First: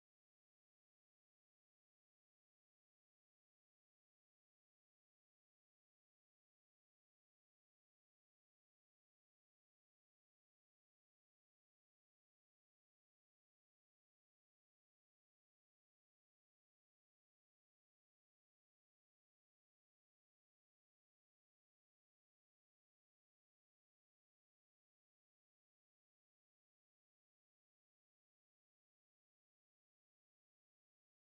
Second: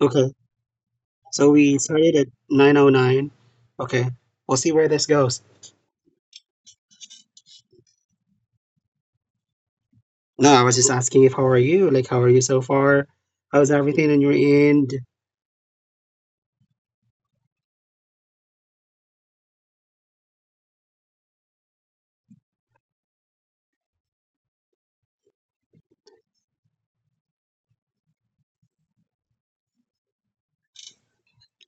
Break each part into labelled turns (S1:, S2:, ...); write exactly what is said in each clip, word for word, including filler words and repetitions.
S1: Okay, so we started at nine oh nine. Okay, we'll see where this goes. No, I was just asking if how are you? Like, how are you so far? How's everything on your end?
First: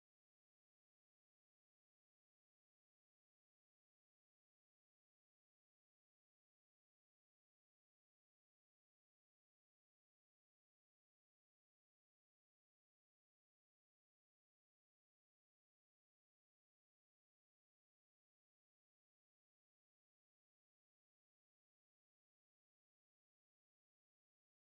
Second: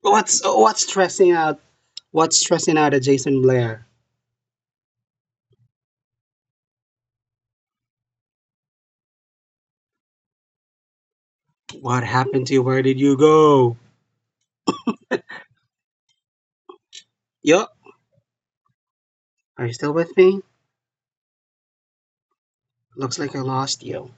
S1: What's what's stressing out? What's stressing out at Jason Blair? What happened to you? Where did you go? Yup. Are you still with me? Looks like I lost you.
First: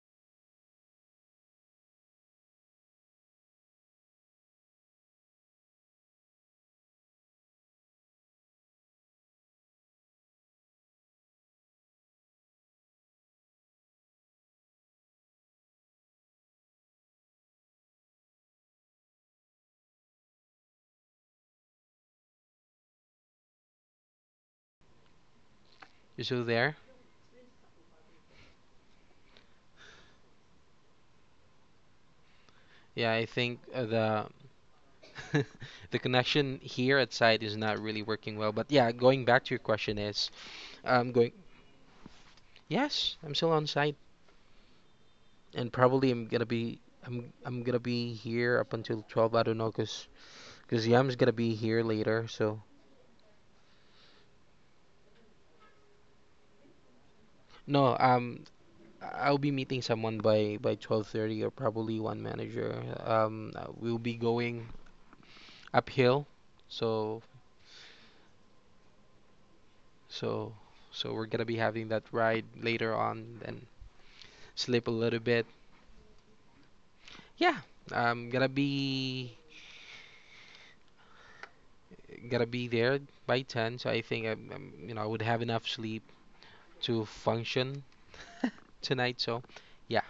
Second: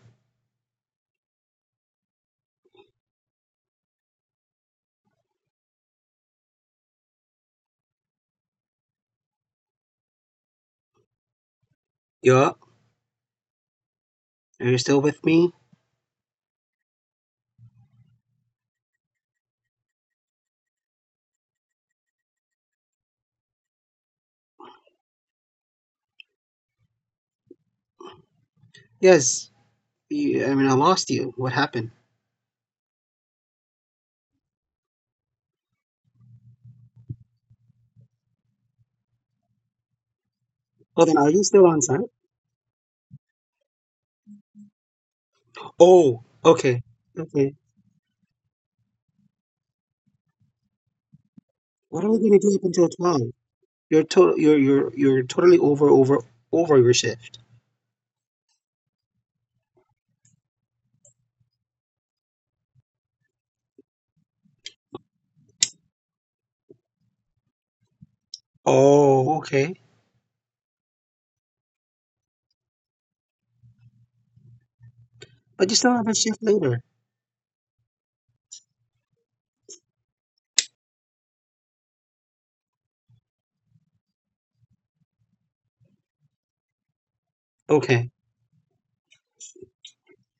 S1: Yup. Are you still with me?
S2: You still there?
S1: Yes. You, I mean, I lost you. What happened?
S2: Yeah, I think uh, the The connection here at site is not really working well. But yeah, going back to your question is,
S1: Well, then are
S2: I'm
S1: you
S2: going.
S1: still on site?
S2: Yes, I'm still on site, and probably
S1: Oh,
S2: I'm gonna
S1: okay.
S2: be. I'm
S1: Okay.
S2: I'm gonna be here up until twelve. I don't know, cause cause Yam's gonna be here
S1: What are we gonna
S2: later.
S1: do up
S2: So
S1: until twelve? You're to- you're you're you're totally over over over your shift.
S2: no, um, I'll be meeting someone by by twelve thirty or probably one manager. Um, uh, we'll be going uphill, so
S1: Oh, okay.
S2: so so we're gonna be having that ride later on, and sleep a little
S1: But
S2: bit.
S1: you still have a shift later.
S2: Yeah, I'm gonna be gonna be there by ten, so I think I'm, I'm you know I would have enough sleep to
S1: Okay.
S2: function tonight. So yeah,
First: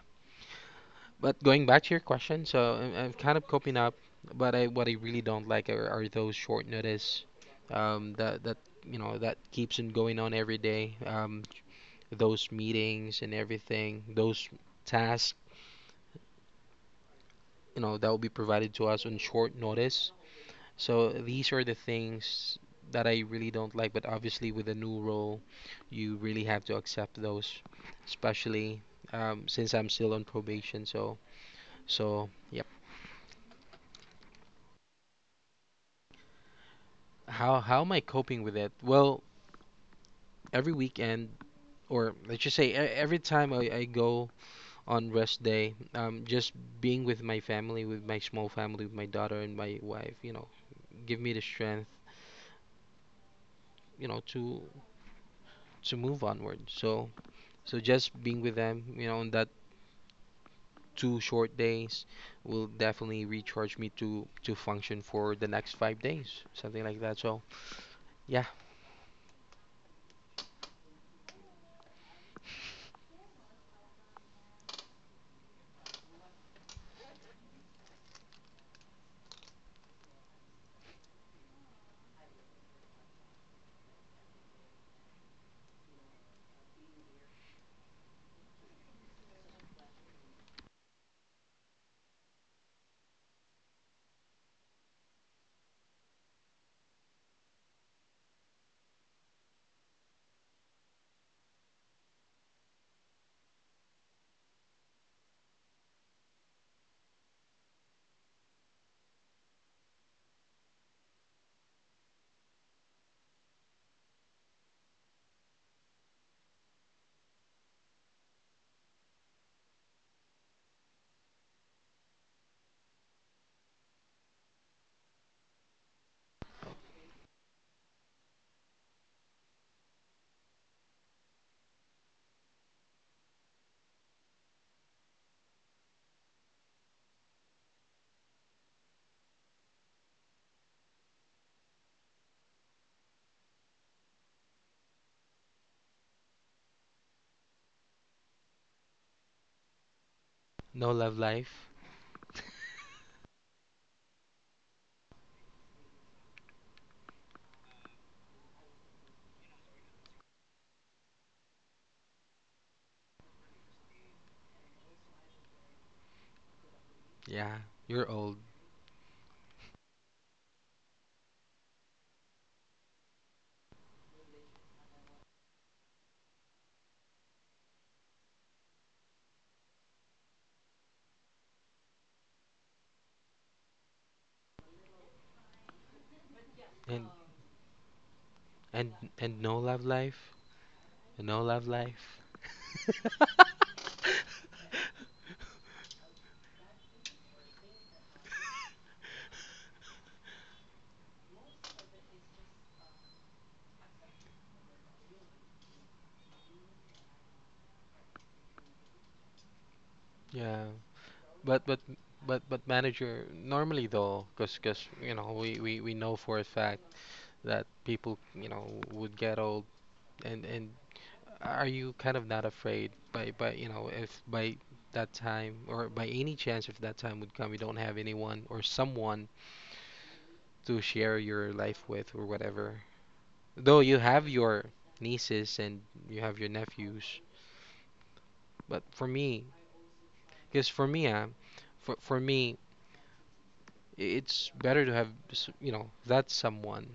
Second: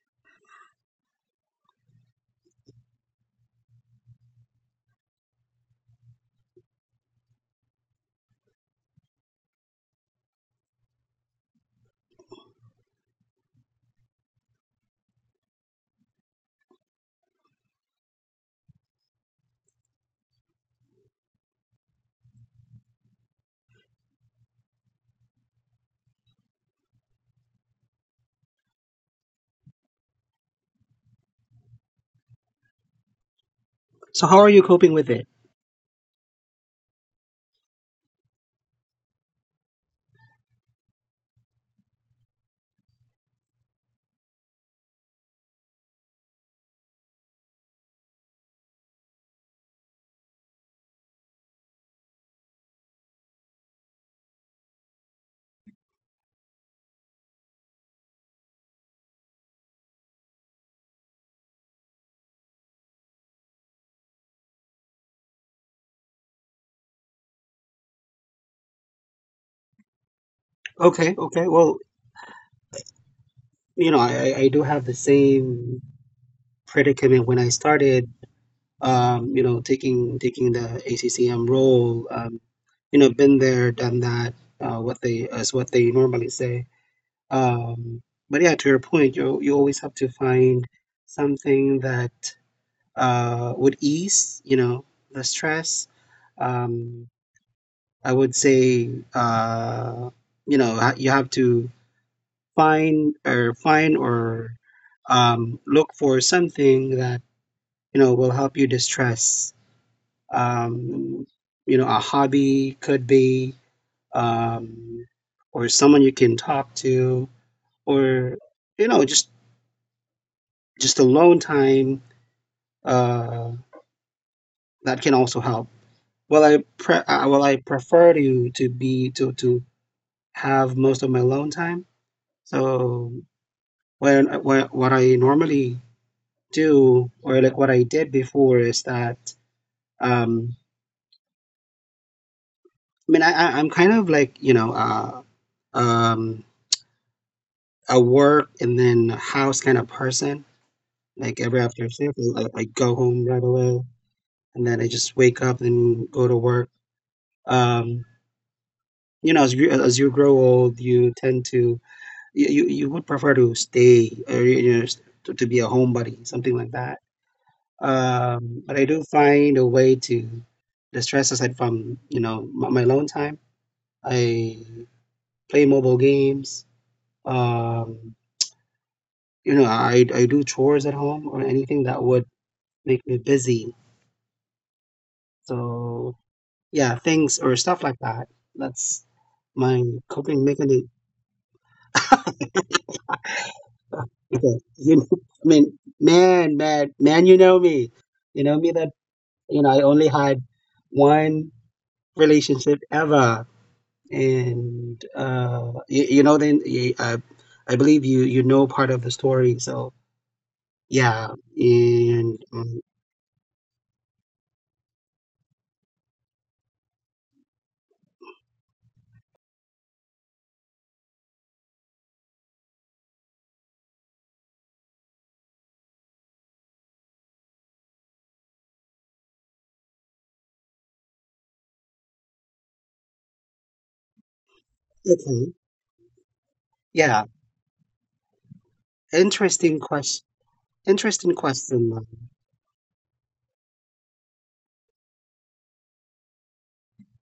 S2: but going back to your question, so I'm, I'm kind of coping up, but I what I really don't like are, are those short notice um that that you know that keeps on going on every day, um those meetings and everything, those tasks, you know that will be provided to us on short notice. So these are the things that I really don't like, but obviously with a new role, you really have to accept those, especially um, since I'm still on probation. So so yep.
S1: So how are you coping with it?
S2: How how am I coping with it? Well, every weekend, or let's just say e- every time I, I go on rest day, um, just being with my family, with my small family, with my daughter and my wife, you know, give me the strength, you know, to to move onward. So so just being with them, you know, on that two short days will definitely recharge me to to function for the next five days, something like that. So yeah,
S1: Okay, okay. Well, you know, I I I do have the same predicament when I started. Um, you know, taking taking the A C C M role. Um, you know, been there, done that. Uh, what they as what they normally say. Um, but yeah, to your point, you you always have to find something that uh, would ease, you know, the stress. Um, I would say, uh, you know, ha- you have to find or find or um, look for something that you know will help you distress. Um, you know, a hobby could be, um, or someone you can talk to, or you know, just just alone time uh, that can also help. Well, I pre uh, well, I prefer to to be to to have most of my alone time. So when when what I normally do or like what I did before is that um I mean I I- I'm kind of like, you know, uh um a work and then house kind of person.
S2: no love
S1: Like every
S2: life.
S1: after shift, I, I go home right away and then I just wake up and go to work. Um, you know, as you as you grow old, you tend to you you, you would prefer to stay or you know, s- to, to be a homebody, something like that.
S2: Yeah, you're old,
S1: Um, but I do find a way to distress aside from you know my, my alone time. I play mobile games. Um, you know, I I do chores at home or anything that would make me busy. So yeah,
S2: and
S1: things or stuff like that. That's
S2: and and no
S1: my
S2: love
S1: coping
S2: life,
S1: mechanism.
S2: no love life.
S1: Okay, you know, I mean, man, man, man, you know me. You know me that you know, I only had one relationship ever, and uh, you, you know, then y- I, I believe you you know part of the story. So
S2: Yeah,
S1: yeah,
S2: but but
S1: and
S2: but
S1: um,
S2: but manager, normally though, cause 'cause, you know, we we we know for a fact that people, you know, would get old, and and are you kind of not afraid by by you know, if by that time, or by any chance, if that time would come, you don't have anyone or someone to share your life with or whatever? Though you have your
S1: okay,
S2: nieces and you have your
S1: yeah,
S2: nephews, but for me,
S1: interesting question.
S2: because for
S1: Interesting
S2: me, uh,
S1: question, ma'am.
S2: for for me, i- it's better to have s- you know, that someone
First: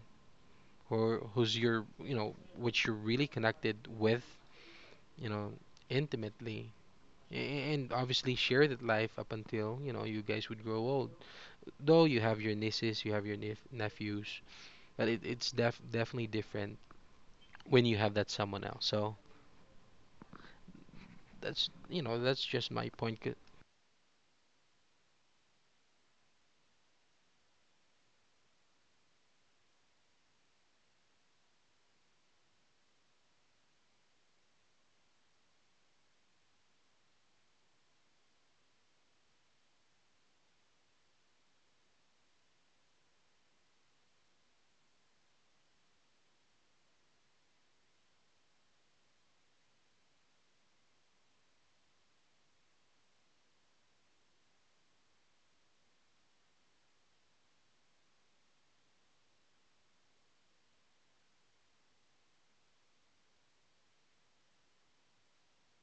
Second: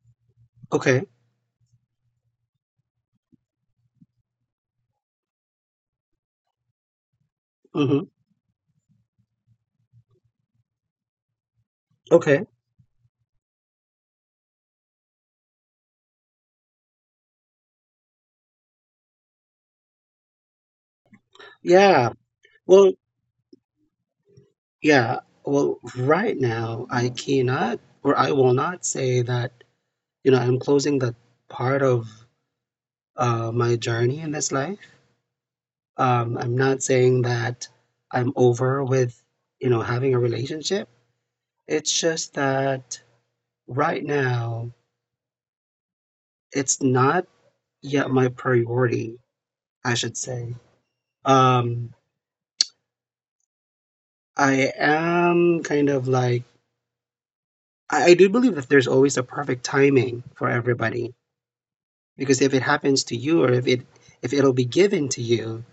S1: Okay.
S2: or who's your, you know, which you're really connected with, you know, intimately. A- And
S1: Mm-hmm.
S2: obviously share that life up until, you know, you guys would grow old. Though you have
S1: Okay.
S2: your nieces, you have your nep- nephews, but it, it's def definitely different when you have that someone else. So that's, you
S1: Yeah.
S2: know, that's just my
S1: Well.
S2: point c-
S1: Yeah. Well, right now I cannot, or I will not say that you know I'm closing that part of uh, my journey in this life. Um, I'm not saying that I'm over with, you know, having a relationship. It's just that right now it's not yet my priority, I should say. Um, I am kind of like I, I do believe that there's always a perfect timing for everybody because if it happens to you or if it if it'll be given to you,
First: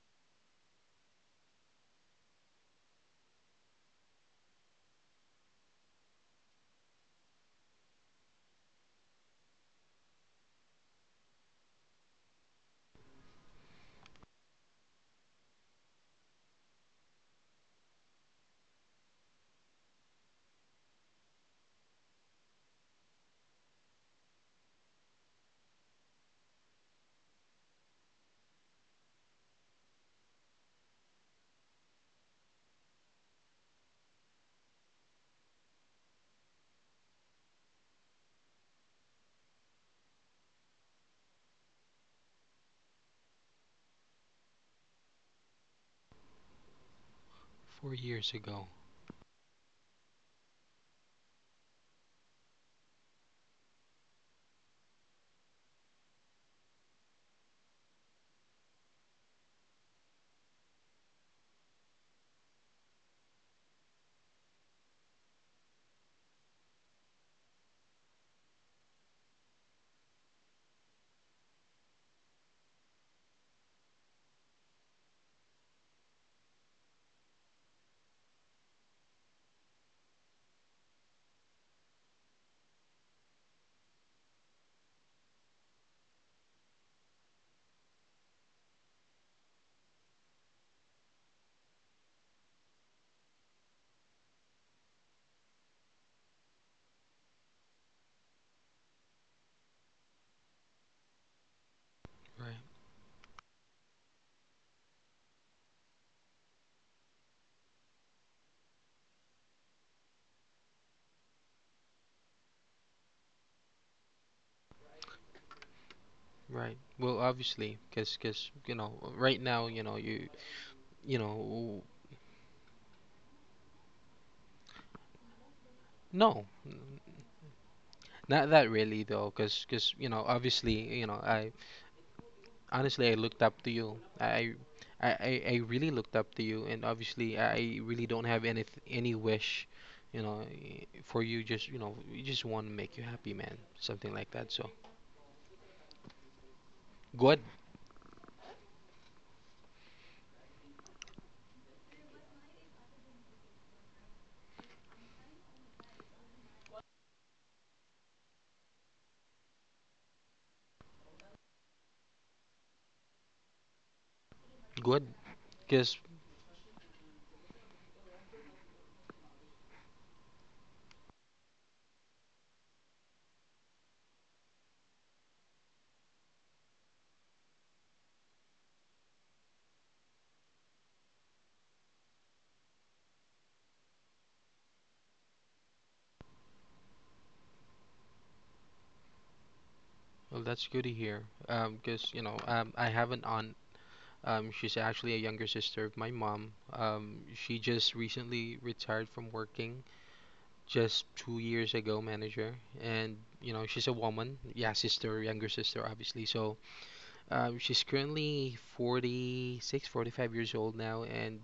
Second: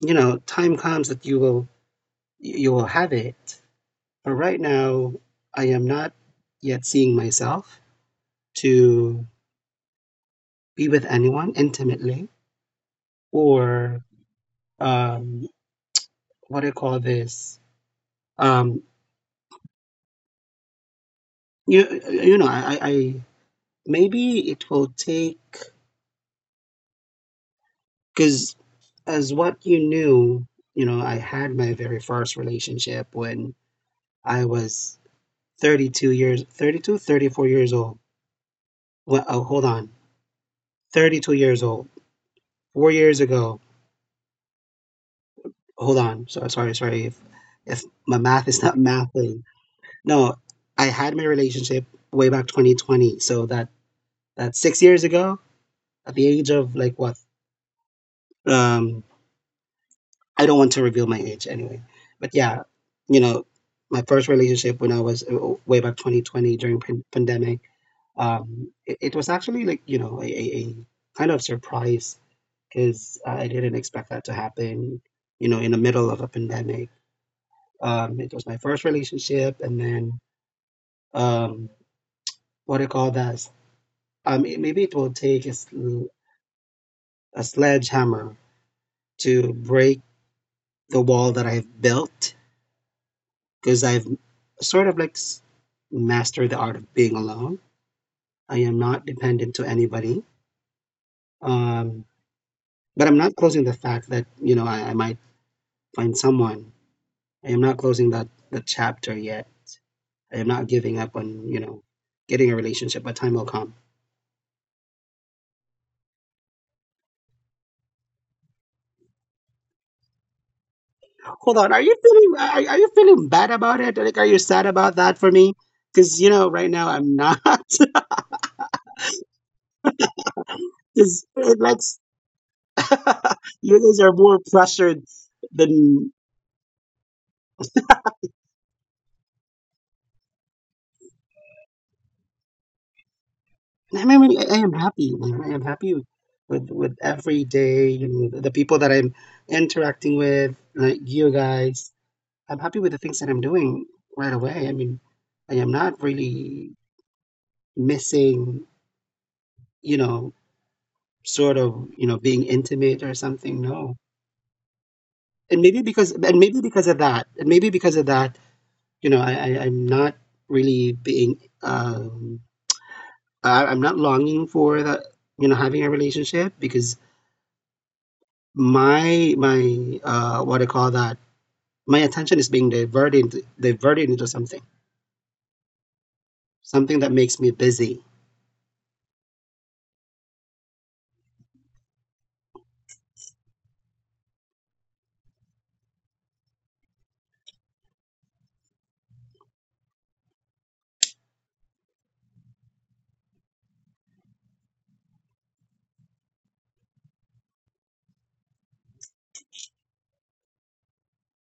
S1: you know, time comes that you will you will have it. But right now, I am not yet seeing myself to be with anyone intimately or um, what do you call this? Um, you, you know, I, I maybe it will take because as what you knew, you know, I had my very first relationship when I was thirty-two years, thirty-two, thirty-four years old. Well, oh, hold on, thirty-two years old, four years ago. Hold on, so sorry, sorry if if
S2: four
S1: my
S2: years
S1: math
S2: ago.
S1: is not mathing. No, I had my relationship way back twenty twenty. So that that's six years ago at the age of like what? Um, I don't want to reveal my age anyway. But yeah, you know, my first relationship when I was uh, way back twenty twenty during pan- pandemic, um, it, it was actually like, you know, a, a, a kind of surprise because I didn't expect that to happen, you know, in the middle of a pandemic. Um, it was my first relationship and then um, what do you call that? Um, it, maybe it will take a, sl- a sledgehammer to break the wall that I've built because I've sort of like s- mastered the art of being alone. I am not dependent to anybody. Um,
S2: Right.
S1: but I'm not closing the fact that, you know, I, I might find someone. I am not closing that, the chapter yet. I am not giving up on, you know, getting a relationship, but time will come.
S2: Right. Well, obviously, because, cause, 'cause, you know, right now, you know, you, you
S1: Hold on.
S2: know,
S1: Are you feeling, are, are you feeling bad about it? Like, are you sad about that for me? Because, you
S2: no,
S1: know, right
S2: n-
S1: now I'm not.
S2: not that really though, because, because, you know, obviously, you know,
S1: It's,
S2: I
S1: it lets
S2: honestly, I looked up to
S1: you
S2: you.
S1: guys are more
S2: I,
S1: pressured
S2: I, I I really looked
S1: than
S2: up to you, and obviously, I really don't have any any wish, you know, i- for you. Just you know, we just want to make you happy, man.
S1: I
S2: Something
S1: mean.
S2: like
S1: I mean,
S2: that.
S1: I
S2: So
S1: am happy, man. I am happy with with
S2: good,
S1: every day. You know, the people that I'm interacting with, like you guys. I'm happy with the things that I'm doing right away. I mean, I am not really missing. You know, sort of. You know, being intimate or something. No,
S2: good.
S1: and maybe
S2: Cause
S1: because and maybe because of that, and maybe because of that, you know, I, I I'm not really being. Um, I, I'm not longing for that, you know, having a relationship because my my uh what I call that my attention is being diverted into, diverted into something, something that makes me busy.
S2: well, that's good to hear. Um, cause you know, um, I have an aunt. Um, she's actually a younger sister of my mom. Um, she just recently retired from working, just two years ago, manager. And you know, she's a woman. Yeah, sister, younger sister, obviously. So Um, she's currently forty-six, forty-five years old now, and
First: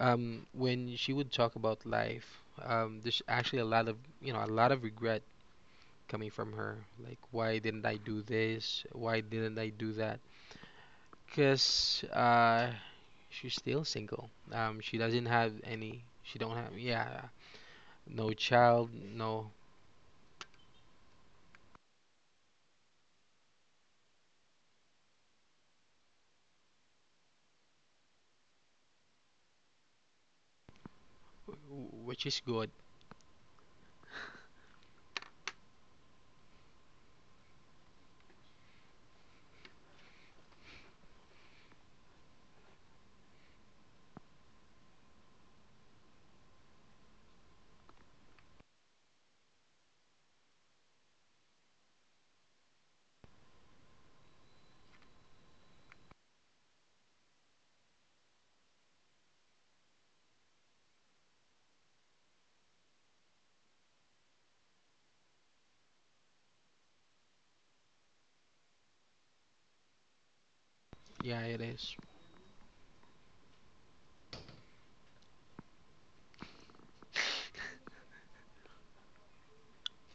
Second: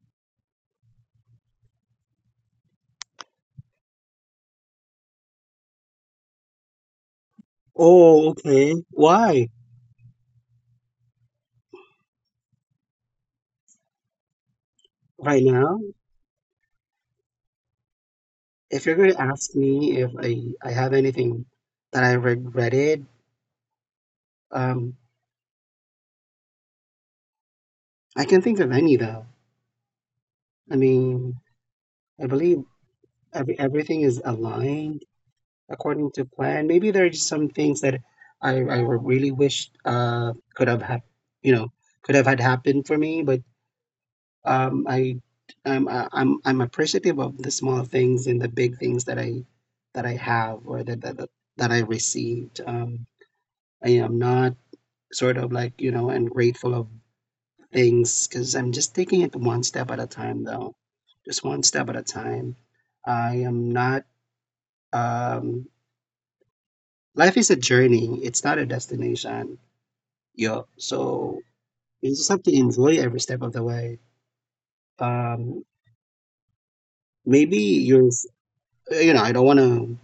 S2: um, when she would talk about life, um, there's actually a lot of, you know, a lot of regret coming from her. Like, why didn't I do
S1: Oh, okay.
S2: this? Why
S1: Why?
S2: didn't I do that? Because uh, she's still single. Um, she doesn't
S1: Right
S2: have
S1: now,
S2: any. She don't have. Yeah, no
S1: if
S2: child.
S1: you're going to
S2: No,
S1: ask me if I I have anything that I regretted, um, I can think of any though. I mean,
S2: which
S1: I
S2: is
S1: believe
S2: good.
S1: every everything is aligned according to plan. Maybe there are just some things that I, I really wished uh, could have hap- you know could have had happened for me, but um, I I'm, I- I'm I'm appreciative of the small things and the big things that I that I have or that that, that that I received. Um, I am not sort of like you know ungrateful of things because I'm just taking it one step at a time though, just one step at a time. I am not um, life is a journey, it's not a destination. Yeah, so
S2: Yeah, it is.
S1: you just have to enjoy every step of the way. Um, maybe you're, you know, I don't want to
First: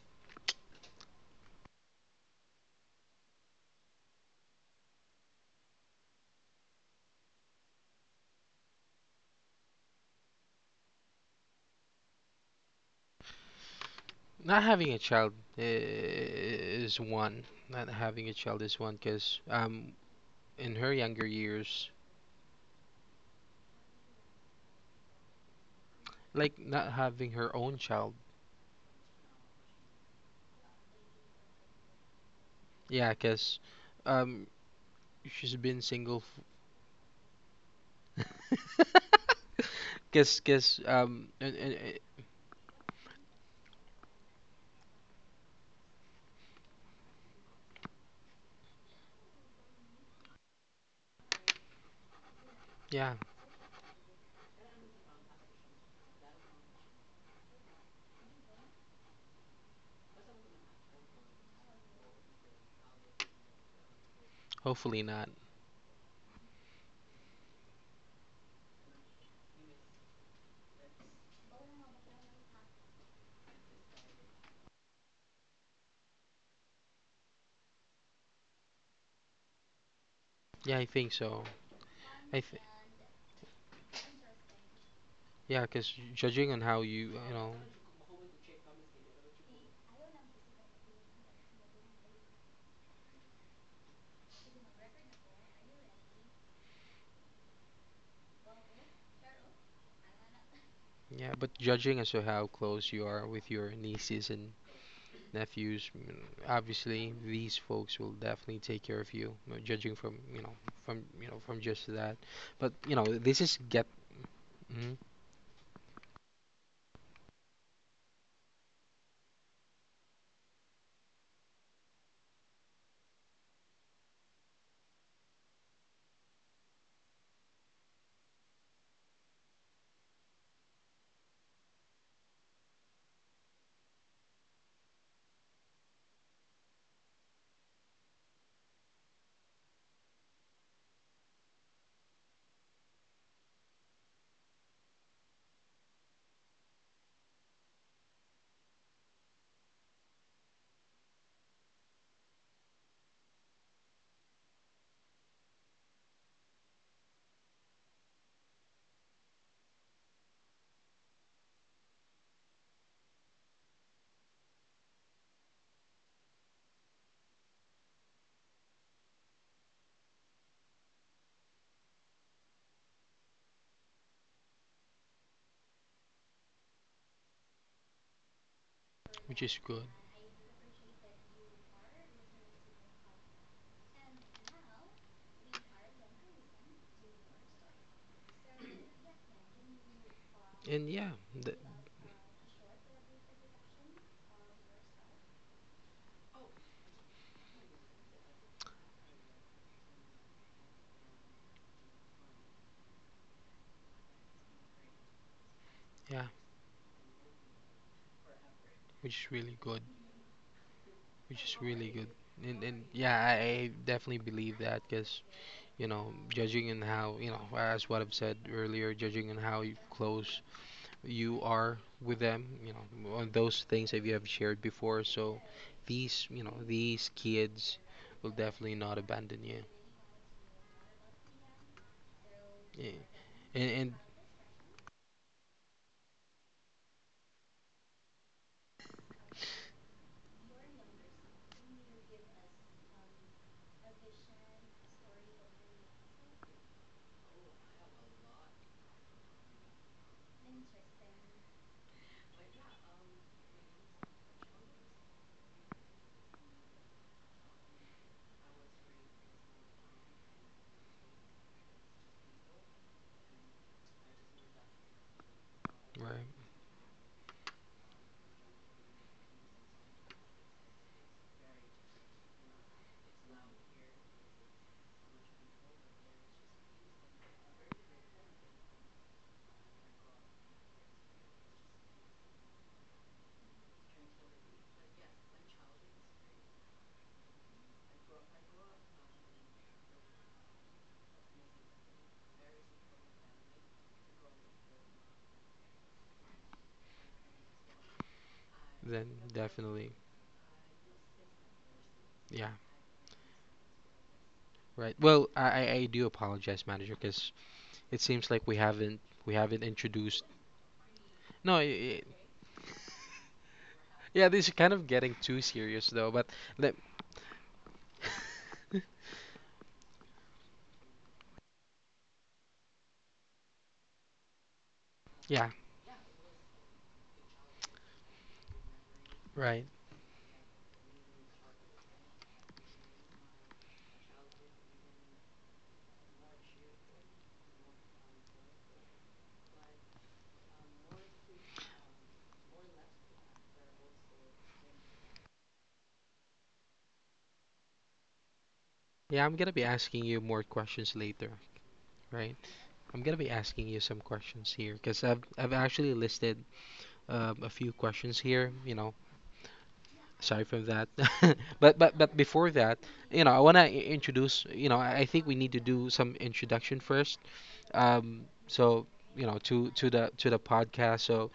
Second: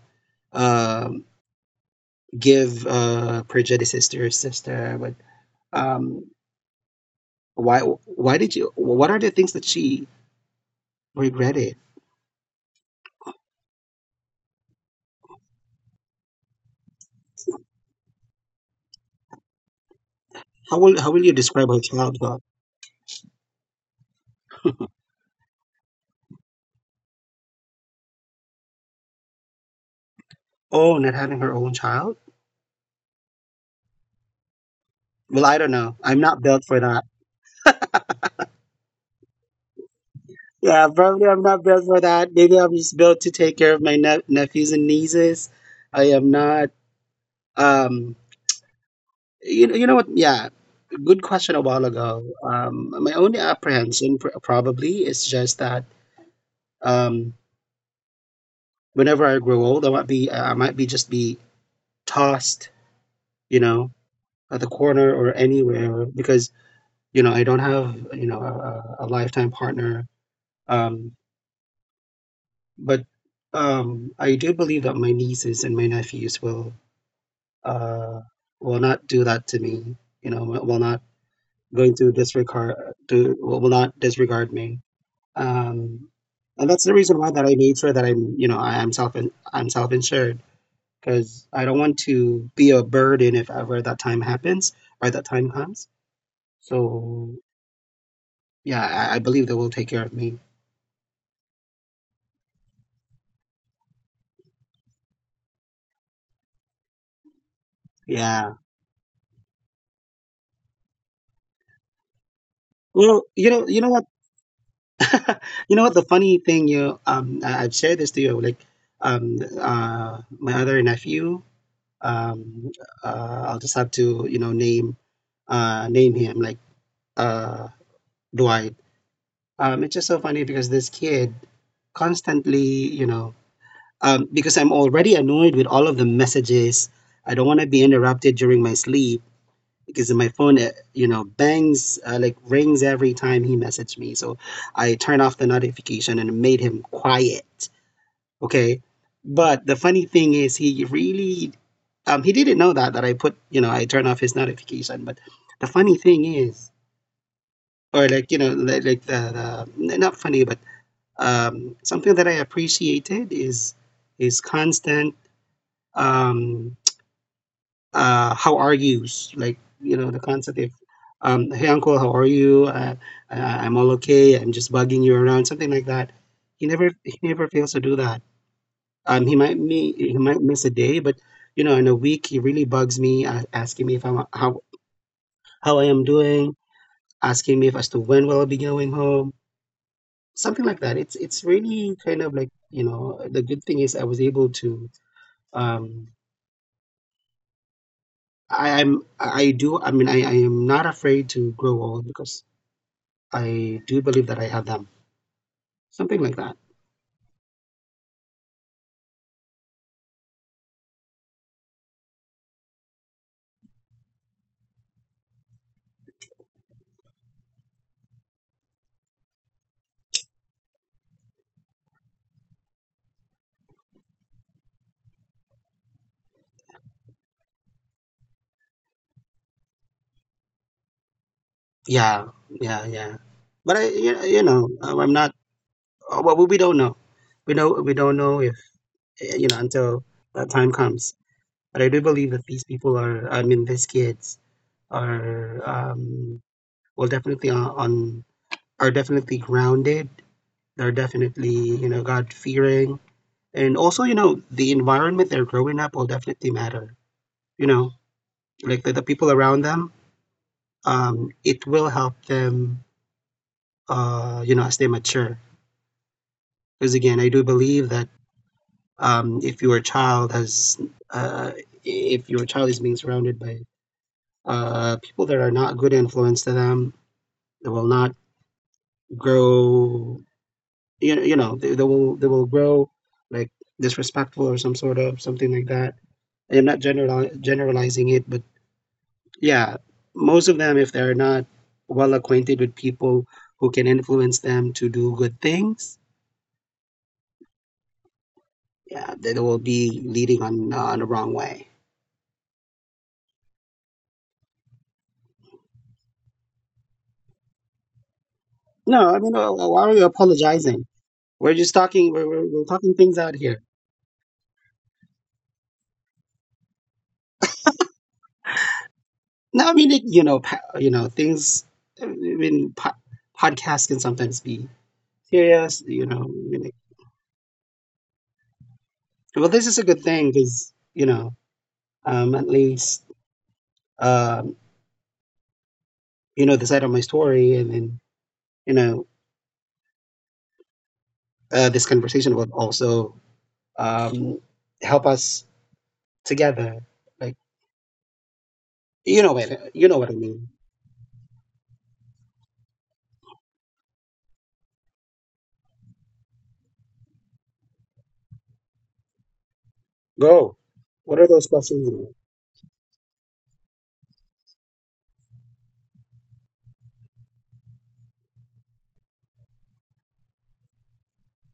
S1: um give uh, prejudices to your sister, but um, why, why did you? What are the things that she regretted?
S2: Not having a child i- is one. Not having a child is one because um in her younger
S1: How will how will
S2: years,
S1: you describe her childhood?
S2: like not having her own child.
S1: Oh, not having her own child?
S2: Yeah, because um she's been
S1: Well, I don't
S2: single.
S1: know. I'm not built for that.
S2: F- Guess, guess,
S1: Yeah,
S2: um, and,
S1: probably
S2: and,
S1: I'm not
S2: and-
S1: built for that. Maybe I'm just built to take care of my ne- nephews and nieces. I am not. Um, You know, you know what? Yeah, good question a while ago.
S2: yeah,
S1: Um, my only apprehension pr- probably is just that um, whenever I grow old, I might be I might be just be tossed, you know, at the
S2: hopefully not.
S1: corner or anywhere because you know I don't have you know a, a a lifetime partner. Um, but um, I do believe that my nieces and my nephews will uh, will not do that to me. You know,
S2: Yeah,
S1: will
S2: I
S1: will
S2: think
S1: not
S2: so.
S1: going to
S2: I think,
S1: disregard to will will not disregard me,
S2: yeah, because
S1: um,
S2: judging on
S1: and
S2: how
S1: that's the
S2: you,
S1: reason
S2: you
S1: why that
S2: know,
S1: I made sure that I'm you know I am self I'm self insured because I don't want to be a burden if ever that time happens or that time comes. So yeah, I, I believe they will take care of me.
S2: yeah, but judging as to how close you are with your nieces and nephews. Obviously, these folks will
S1: Yeah.
S2: definitely take care of you, uh, judging from you know, from you know, from just that. But you know,
S1: Well,
S2: this
S1: you
S2: is
S1: know, you
S2: get,
S1: know what,
S2: mhm,
S1: you know what. The funny thing, you um, I, I've shared this to you. Like, um, uh, my other nephew, um, uh, I'll just have to you know name uh name him like uh Dwight. Um, it's just so funny because this kid constantly, you know, um, because I'm already annoyed with all of the messages. I don't want to be interrupted during my sleep because my phone, uh, you know, bangs, uh, like rings every time he messaged me. So I turn off the notification and made him quiet. Okay. But the funny thing is, he really, um, he didn't know that, that I put, you know, I turn off his notification. But the funny thing is, or like, you know, like, like the, the, not funny, but um, something that I appreciated is is constant. Um, uh, how are yous? Like you know the concept of, um, hey uncle, how are you? Uh, I, I'm all okay. I'm just bugging you around, something like that. He never he never fails to do that. Um, he
S2: which
S1: might
S2: is good,
S1: me he might miss a day, but you know in a week he really bugs me, uh, asking me if I'm how how I am doing, asking me if as to when will I be going home, something
S2: and
S1: like that.
S2: yeah,
S1: It's it's
S2: th
S1: really kind of, like, you know, the good thing is I was able to. Um, I, I'm I do I mean I, I am not afraid to grow old because I do believe that I have them. Something
S2: yeah,
S1: like that.
S2: which is really good, which is really good. And, and yeah, I, I definitely believe that because you know, judging in how you know, as what I've said earlier, judging in how you close you are with them, you know, on those things that you have shared before. So these, you know, these kids will definitely not abandon you.
S1: Yeah, yeah,
S2: Yeah.
S1: yeah. But I
S2: And,
S1: you,
S2: and
S1: you know, I'm I'm not. uh, Well, we don't know. We know we don't know if, uh, you know, until that time comes. But I do believe that these people are. I mean, these kids are, um, well definitely on, on are definitely grounded. They're definitely, you know, God fearing. And also, you know, the environment they're growing up will definitely matter. You know, like the, the people around them, um, it will help them, uh, you know, as they mature.
S2: right,
S1: Because again, I do believe that, um, if your child has, uh, if your child is being surrounded by, uh, people that are not good influence to them, they will not grow. You know, you know, they, they will they will grow like disrespectful or some sort of, something like that. I am not general generalizing it, but yeah, most of them, if they're not well acquainted with people who can influence them to do good things,
S2: then
S1: yeah, they will
S2: definitely,
S1: be leading on on the wrong way.
S2: yeah, right. Well, I, I I do apologize, manager, because it seems like we
S1: No,
S2: haven't
S1: I mean,
S2: we
S1: uh,
S2: haven't
S1: why are you
S2: introduced.
S1: apologizing? We're
S2: No, i
S1: just
S2: i
S1: talking. We're, we're, we're talking things out here.
S2: yeah, this is kind of getting too serious though. But let,
S1: No, I mean it, you know, pa- you know, things, i mean po- podcasts can sometimes be
S2: yeah,
S1: serious, you know. I mean, like, well, this is
S2: right.
S1: a good thing because, you know, um at least, um you know, the side of my story, and then, you know, uh, this conversation will also, um, help us together. Like, you know
S2: Yeah, I'm gonna
S1: what
S2: be
S1: you know what I
S2: asking you
S1: mean.
S2: more questions later, right? I'm gonna be asking you some questions here because I've I've actually listed um, a few questions here. You know,
S1: Go.
S2: sorry for that.
S1: What are those
S2: But
S1: questions?
S2: but but before that, you know, I wanna i- introduce. You know, I I think we need to do some introduction first. Um, so you know, to to the to the podcast. So,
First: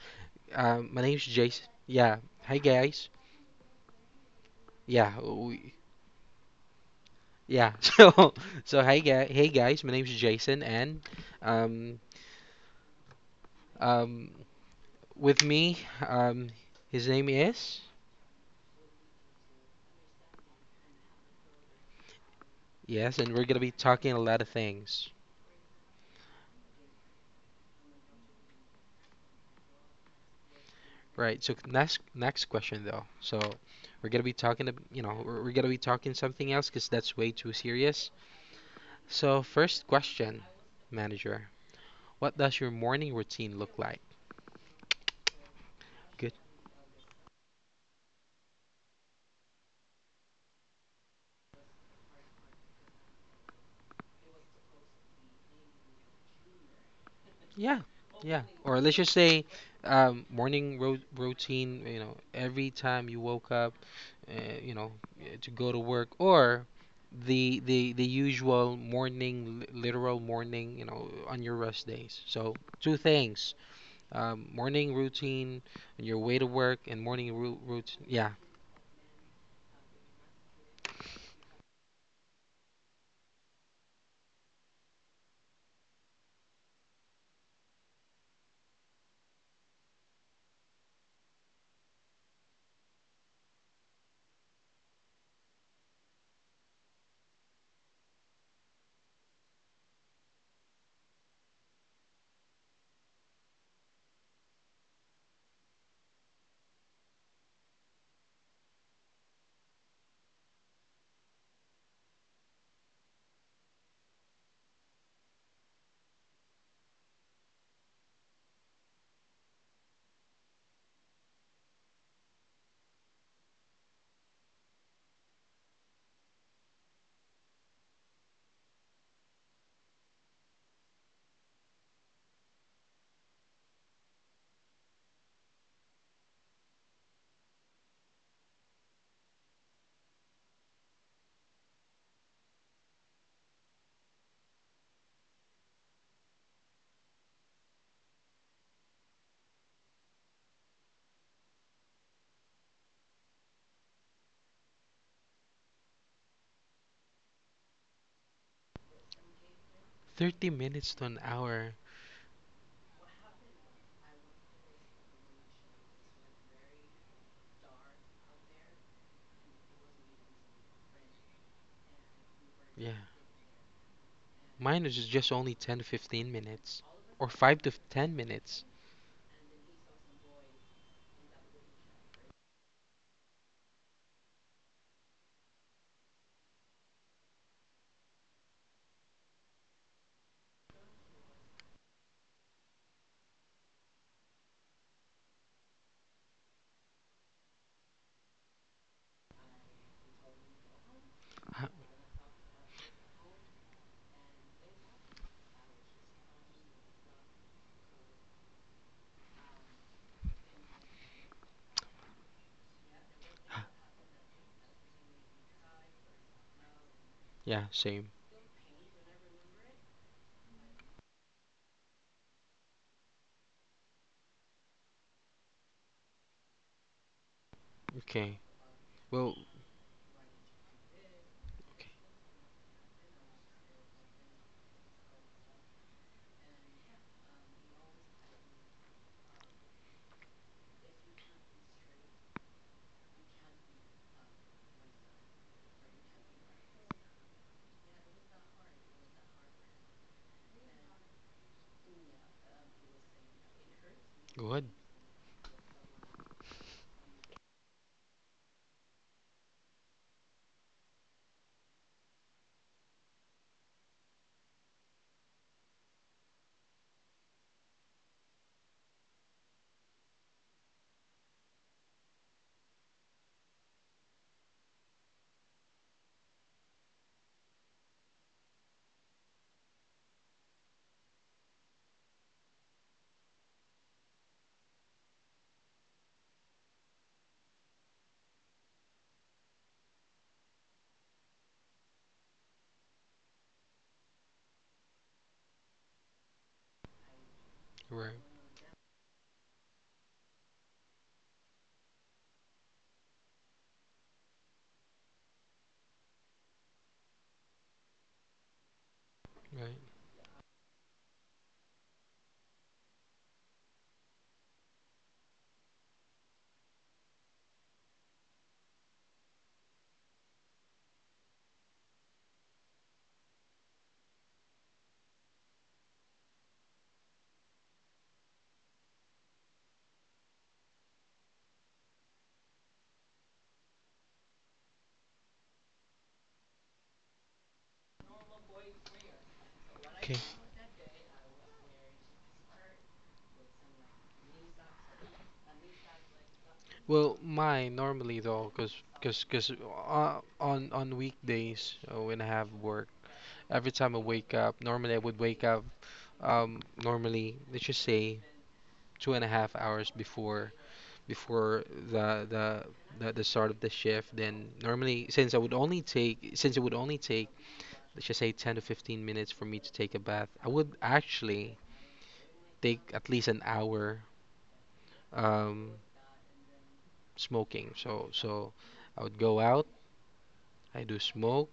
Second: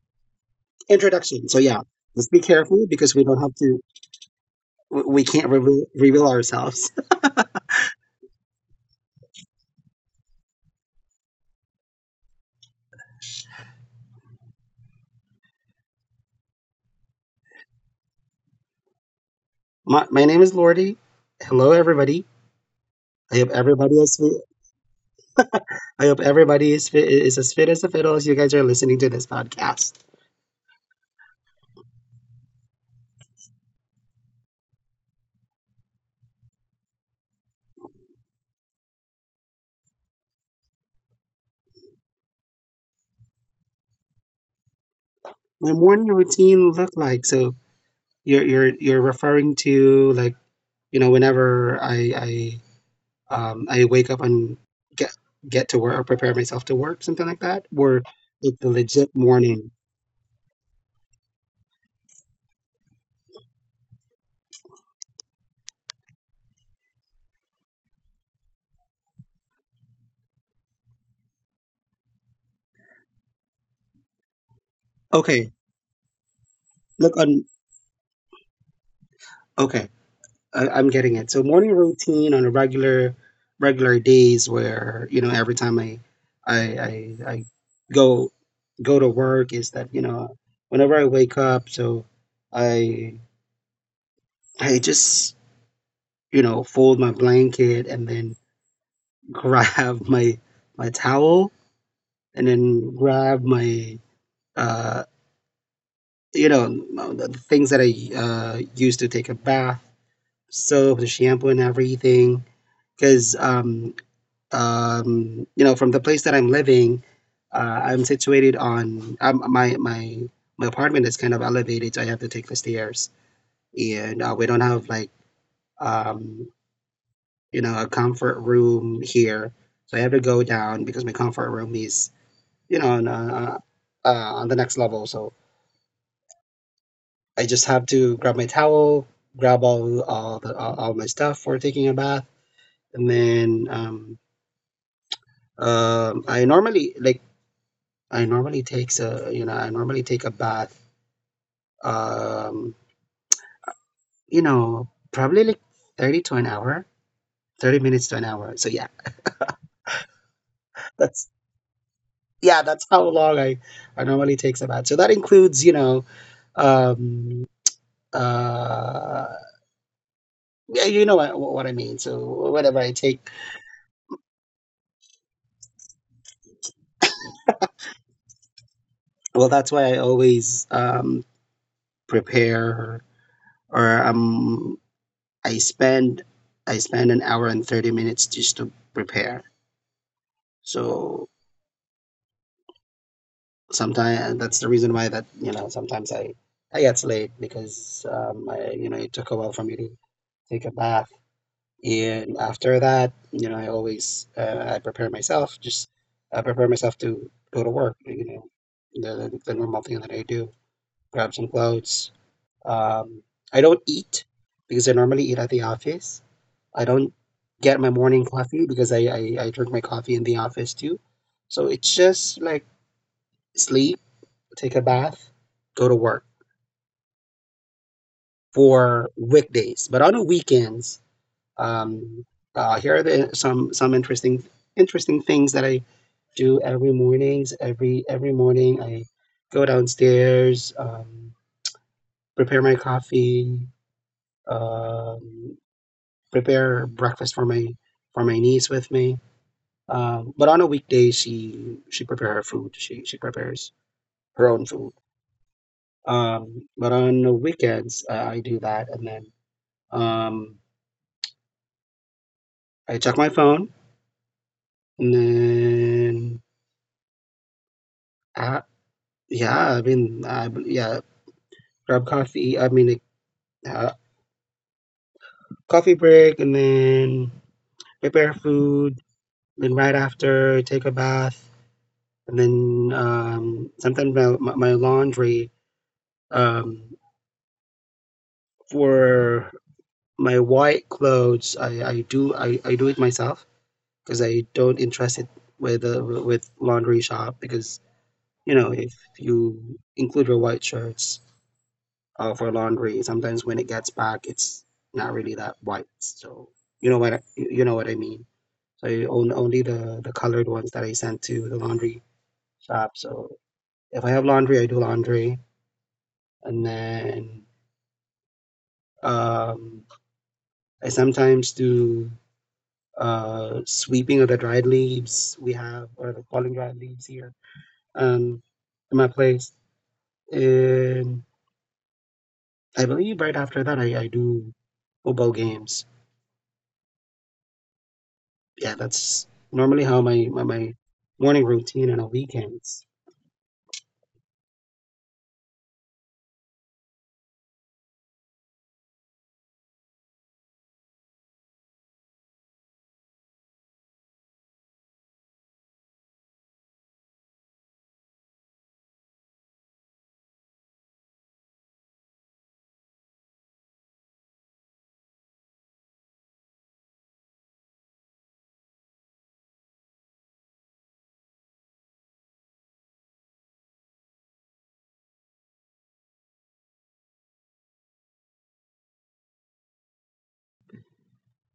S2: um, my name's
S1: Introduction. So
S2: Jason.
S1: yeah,
S2: Yeah.
S1: let's be
S2: Hi
S1: careful
S2: guys.
S1: because we don't have to. We
S2: Yeah.
S1: we can't
S2: We,
S1: reveal, reveal ourselves.
S2: yeah. So so hi guy. Hey guys. My name's Jason and um um with me, um his name is.
S1: My, my name is Lordy. Hello, everybody.
S2: Yes, and we're
S1: I
S2: gonna
S1: hope
S2: be talking
S1: everybody
S2: a
S1: is.
S2: lot of
S1: fit-
S2: things.
S1: I hope everybody is fit, is as fit as a fiddle as you guys are listening to this podcast.
S2: Right. So next next question though. So we're gonna be talking, ab- you know, we're, we're gonna be talking something else because that's way too serious. So first question, manager, what does your morning routine look like?
S1: My morning
S2: Good.
S1: routine look like, so. You're you're you're referring to, like, you know, whenever I I um, I wake up and get get to work or prepare myself to work, something like
S2: Yeah.
S1: that, or
S2: Yeah.
S1: it's
S2: Or
S1: a
S2: let's just
S1: legit
S2: say,
S1: morning.
S2: um, morning ro routine. You know, every time you woke up, uh, you know, eh, to go to work, or the the the usual morning, li- literal morning, you know, on your rest days. So two things: um, morning
S1: Okay,
S2: routine on your way to work and
S1: look
S2: morning
S1: on.
S2: ru- routine. Yeah,
S1: Okay, I, I'm getting it. So morning routine on a regular regular days, where, you know, every time I I I, I go go to work, is that, you know, whenever I wake up, so I I just, you know, fold my blanket and then grab my my towel, and then grab my, uh you know, um, the things that I, uh, use to take a bath, soap, the shampoo, and everything. Because, um, um, you know, from the place that I'm living, uh, I'm situated on, um, my my my apartment is kind of elevated, so I have to take the stairs, and uh, we don't have like, um, you know, a comfort room here, so I have to go down because my comfort room is, you know, on, uh, uh, on the next level. So I just have to grab my towel, grab all all, the, all, all my stuff for taking a bath, and then, um, um, I normally like I normally takes a you know I normally take a bath, um, you know, probably like thirty to an hour, thirty minutes to an hour. So yeah,
S2: thirty minutes to an
S1: that's
S2: hour.
S1: yeah that's how long I I normally takes a bath. So that includes, you know, um, uh, yeah, you know what, what I mean. So
S2: Yeah,
S1: whatever I take,
S2: mine is just only ten to fifteen minutes or five to ten minutes.
S1: well, that's why I always, um, prepare or um I spend, I spend an hour and thirty minutes just to prepare. So sometimes that's the reason why that, you know, sometimes I I get late, because, um I, you know, it took a while for me to take a bath.
S2: Huh,
S1: And after that, you know, I always, uh, I prepare myself just I prepare myself to go to work, you know, the the the normal thing that I do: grab some clothes, um I don't eat because I normally eat at the office. I don't
S2: yeah,
S1: get
S2: same.
S1: my morning coffee because I, I, I drink my coffee in the office too. So it's just like sleep, take a bath, go to work,
S2: Okay. Well,
S1: for weekdays. But on the weekends,
S2: okay.
S1: um, uh, here are the, some some interesting interesting things that I do every mornings. Every every morning, I go downstairs, um, prepare my coffee, um, prepare breakfast for my for my niece with me. Um, but on a weekday, she she prepare her food. She she prepares her
S2: Go ahead.
S1: own food. Um, but on the weekends, uh, I do that, and then, um, I check my phone, and then, uh, yeah, I mean, I, yeah, grab coffee. I mean, like, uh, coffee break, and then prepare food. Then right after, take a bath, and then, um, sometimes my, my my laundry, um, for. My white clothes, i i do i, I do it myself, because I don't interest it with, uh, with laundry shop, because,
S2: Right.
S1: you know, if you include your white shirts, uh, for laundry, sometimes when it gets back it's not really that white. So you know what I, you know what I mean. So I own only
S2: Right.
S1: the the colored ones that I sent to the laundry shop. So if I have laundry, I do laundry, and then, um I sometimes do, uh, sweeping of the dried leaves we have, or the falling dried leaves here, um, in my place. And I believe right after that, I, I do football games. Yeah, that's normally how
S2: Okay.
S1: my, my, my morning routine on the weekends.
S2: Well, mine normally though, cause cause cause uh, on on weekdays uh, when I have work, every time I wake up, normally I would wake up um normally let's just say two and a half hours before before the the the, the start of the shift. Then normally since I would only take, since it would only take let's just say ten to fifteen minutes for me to take a bath, I would actually take at least an hour um smoking. So so I would go out, I do smoke.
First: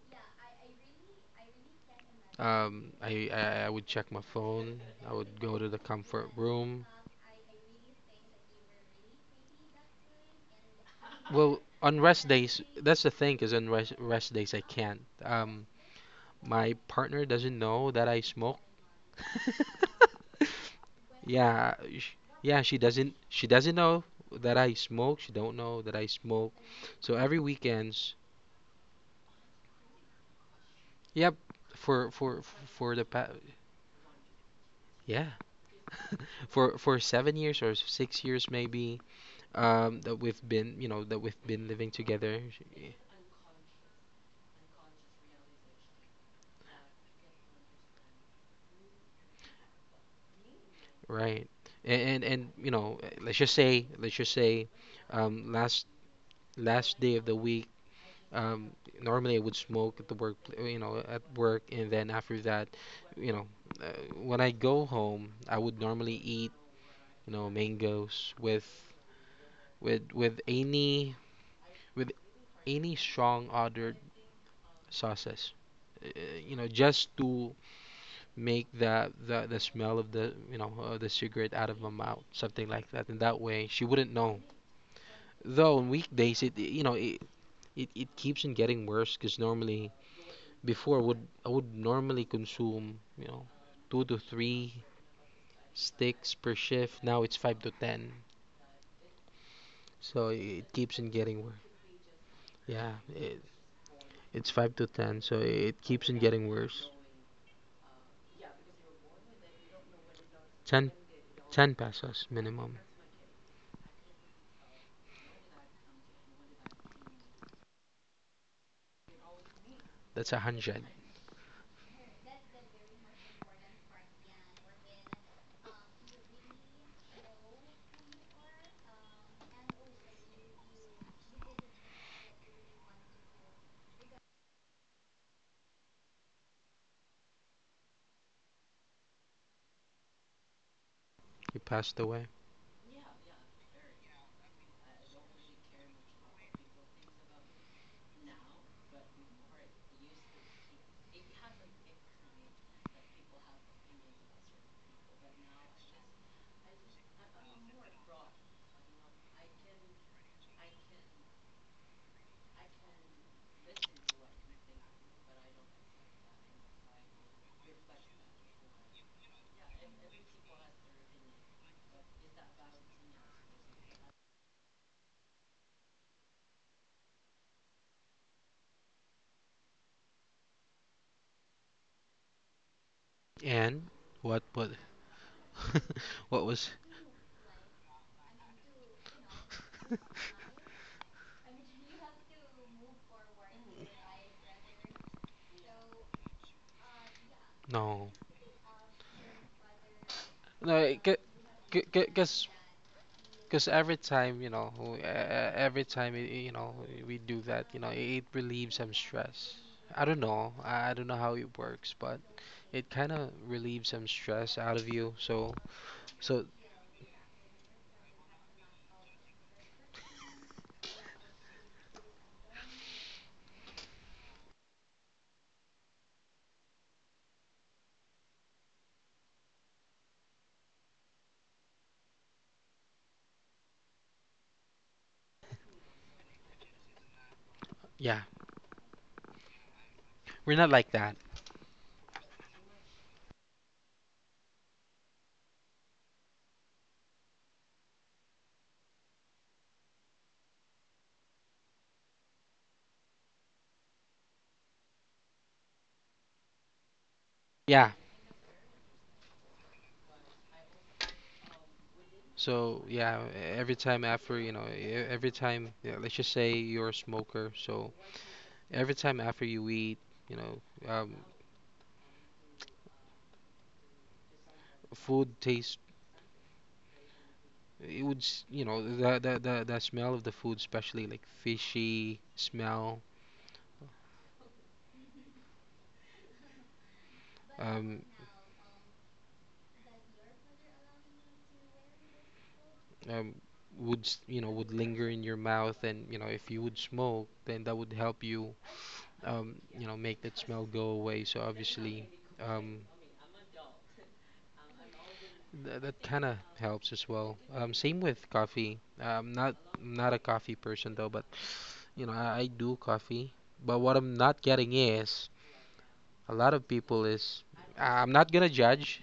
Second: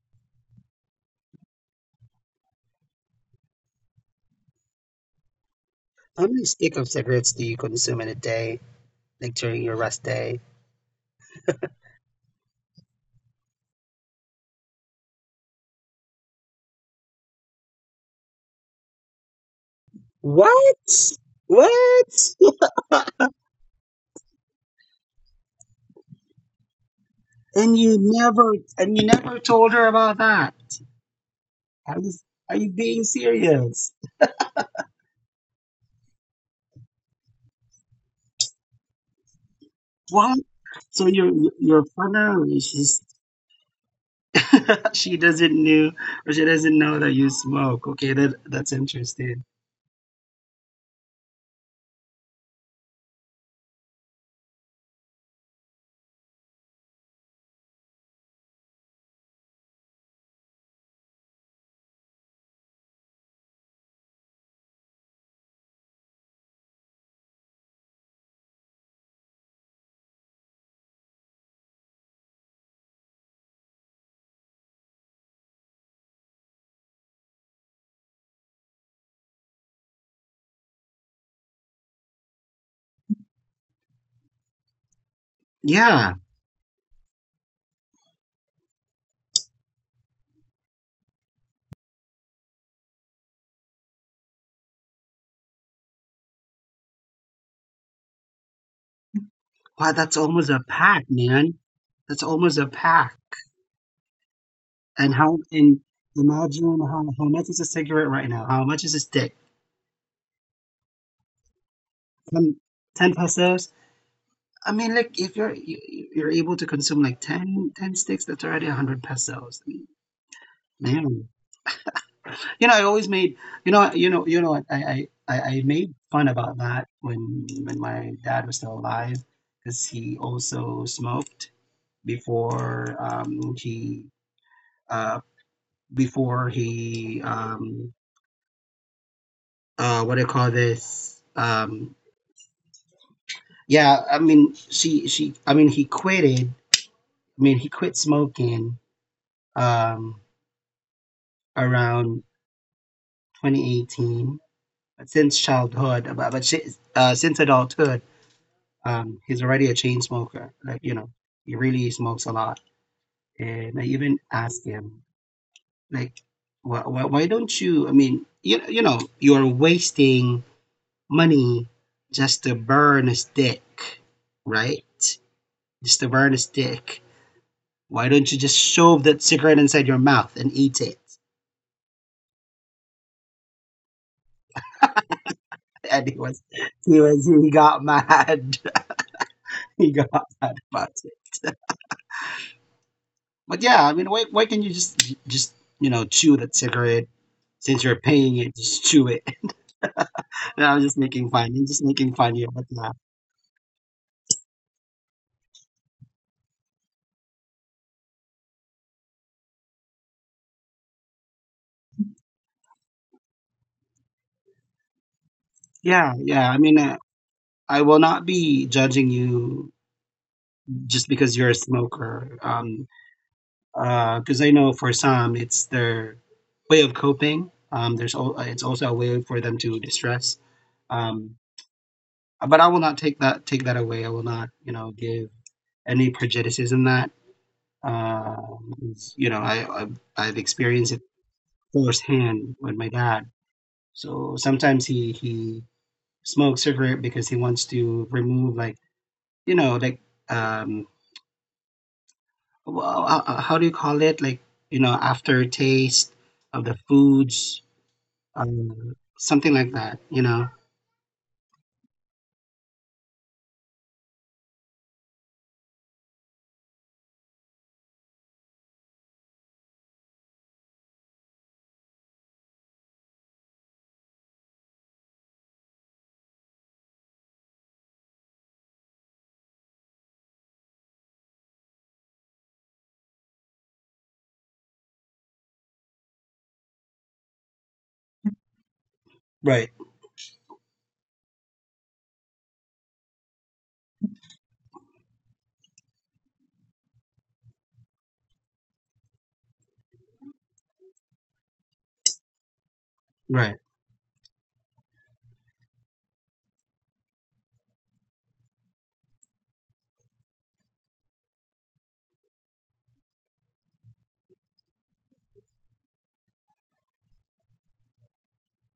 S2: Um, I, I I would check my phone. I would go to the
S1: How
S2: comfort
S1: many stick
S2: room.
S1: of cigarettes do you consume in a day, like during your rest day?
S2: Well, on rest days, that's the thing, because on rest, rest days I can't. Um, my partner doesn't know that I smoke.
S1: What?
S2: Yeah, sh
S1: What?
S2: yeah, she doesn't she doesn't know that I smoke. She don't know that I smoke. So every
S1: And you
S2: weekends,
S1: never and you never told her about that.
S2: yep, for
S1: Are you,
S2: for
S1: are
S2: for
S1: you
S2: the pa
S1: being serious?
S2: yeah, for for seven years or six years maybe, um that we've been you know that we've been
S1: What?
S2: living together.
S1: So your
S2: Sh-
S1: your partner is just she doesn't know, or she doesn't know that you smoke. Okay, that that's interesting.
S2: right. And and, and you know, eh, let's just say let's just say um last last day of the week, um normally I would smoke at the work, you know, at work, and then after that, you know, uh, when I go home I would normally eat, you know, mangoes with with with any with any strong odored sauces, uh, you know, just to make the, the the smell of the, you know, uh, the cigarette out of my mouth, something like that, and that way she wouldn't know. Though on weekdays it, you know,
S1: Yeah.
S2: it it, it keeps on getting worse because normally before would I would normally consume, you know, two to three sticks per shift, now it's five to ten, so
S1: Wow,
S2: it
S1: that's
S2: keeps on
S1: almost a
S2: getting worse.
S1: pack, man. That's
S2: Yeah
S1: almost a
S2: it,
S1: pack.
S2: it's five to ten, so
S1: And
S2: it
S1: how
S2: keeps on
S1: and
S2: getting worse.
S1: imagine how, how much is a cigarette right now? How much is a stick?
S2: Ten, ten pesos minimum.
S1: ten, ten pesos? I mean, like, if you're you, you're able to consume like ten ten sticks, that's already one hundred pesos. I mean,
S2: That's a hundred.
S1: man. You know, I always made you know you know you know what, I I I I made fun about that when when my dad was still alive, because he also smoked before. Um he uh before he um uh what do you call this
S2: He
S1: um
S2: passed away.
S1: Yeah, I mean, she she I mean he quitted, I mean he quit smoking, um around twenty eighteen. Since childhood, but but she, uh, since adulthood, Um, he's already a chain smoker. Like, you know, he really smokes a lot. And I even asked him, like, why, why, why don't you? I mean, you, you know, you're wasting money just to burn a stick, right? Just to burn a stick. Why don't you just shove that cigarette inside your mouth and eat it?
S2: And what but
S1: And he was,
S2: What was?
S1: he was, he got mad. He got mad about it. But yeah, I mean, why why can't you just just you know, chew that cigarette, since you're
S2: No,
S1: paying it? Just chew it. No, I am
S2: no,
S1: just making fun. I'm just making
S2: because
S1: fun here, but yeah,
S2: because every time you know, w- e- e- every time y- you know, we do that, you know, it relieves some stress. I don't know, I I don't know how it works, but it kind of relieves some stress out of you. So
S1: yeah,
S2: so
S1: yeah. I mean, uh, I will not be judging you just because you're a smoker. Um, uh, because I know for some it's their way of coping. Um, there's al- uh, it's also a way for them to distress. Um, but I will not take that take that away. I will not, you know, give any prejudice in that.
S2: yeah,
S1: Uh, you know, I, I I've
S2: we're not
S1: experienced
S2: like
S1: it
S2: that.
S1: firsthand with my dad. So sometimes he he smokes cigarette because he wants to remove, like, you know, like, um wh- uh, uh, how do you call it, like, you know, aftertaste of the foods,
S2: Yeah.
S1: um, something like that, you know.
S2: So yeah, every time after you know, e- every time yeah, let's just say you're a smoker, so every time after you eat, you know, um, food tastes It would, s- you know, the the the, the smell of the food, especially like fishy smell, um,
S1: Right.
S2: um, would s- you know would linger in your mouth, and you know if you would smoke, then that would help you, um, you know, make that smell go away. So obviously, um,
S1: Right.
S2: th- that kind of helps as well. Um, same with coffee. I'm not I'm not a coffee person though, but you know I, I do coffee. But what I'm not getting is, a lot of people is, uh, I'm not gonna judge.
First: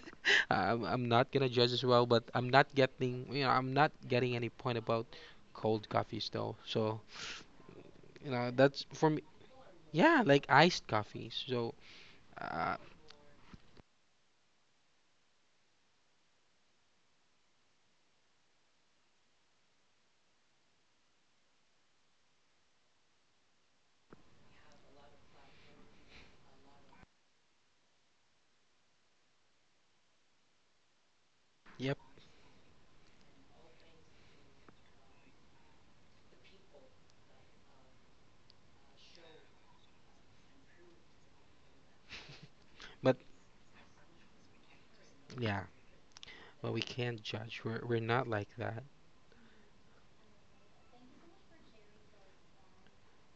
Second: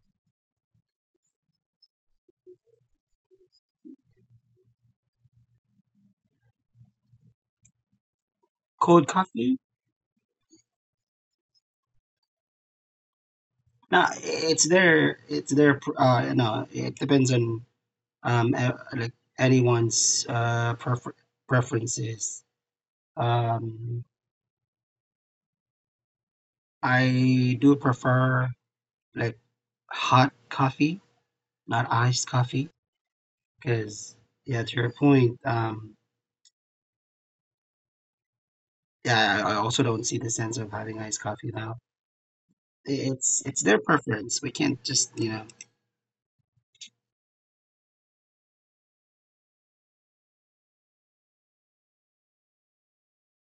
S2: I'm, I'm not gonna judge as well, but I'm not getting, you know I'm not getting any point about cold coffees though. So you know that's for
S1: Cold
S2: me.
S1: coffee.
S2: Yeah, like iced coffees. So uh,
S1: No, it's their, it's their pr- uh you know, it depends on, um uh, like, anyone's, uh prefer- preferences. Um, I do prefer like hot coffee, not
S2: yep.
S1: iced coffee, because, yeah, to your point, um, yeah, I I also don't see the sense of having iced coffee now. I-
S2: But
S1: It's it's their preference. We can't just, you know.
S2: yeah, but we can't judge. We're we're not like that.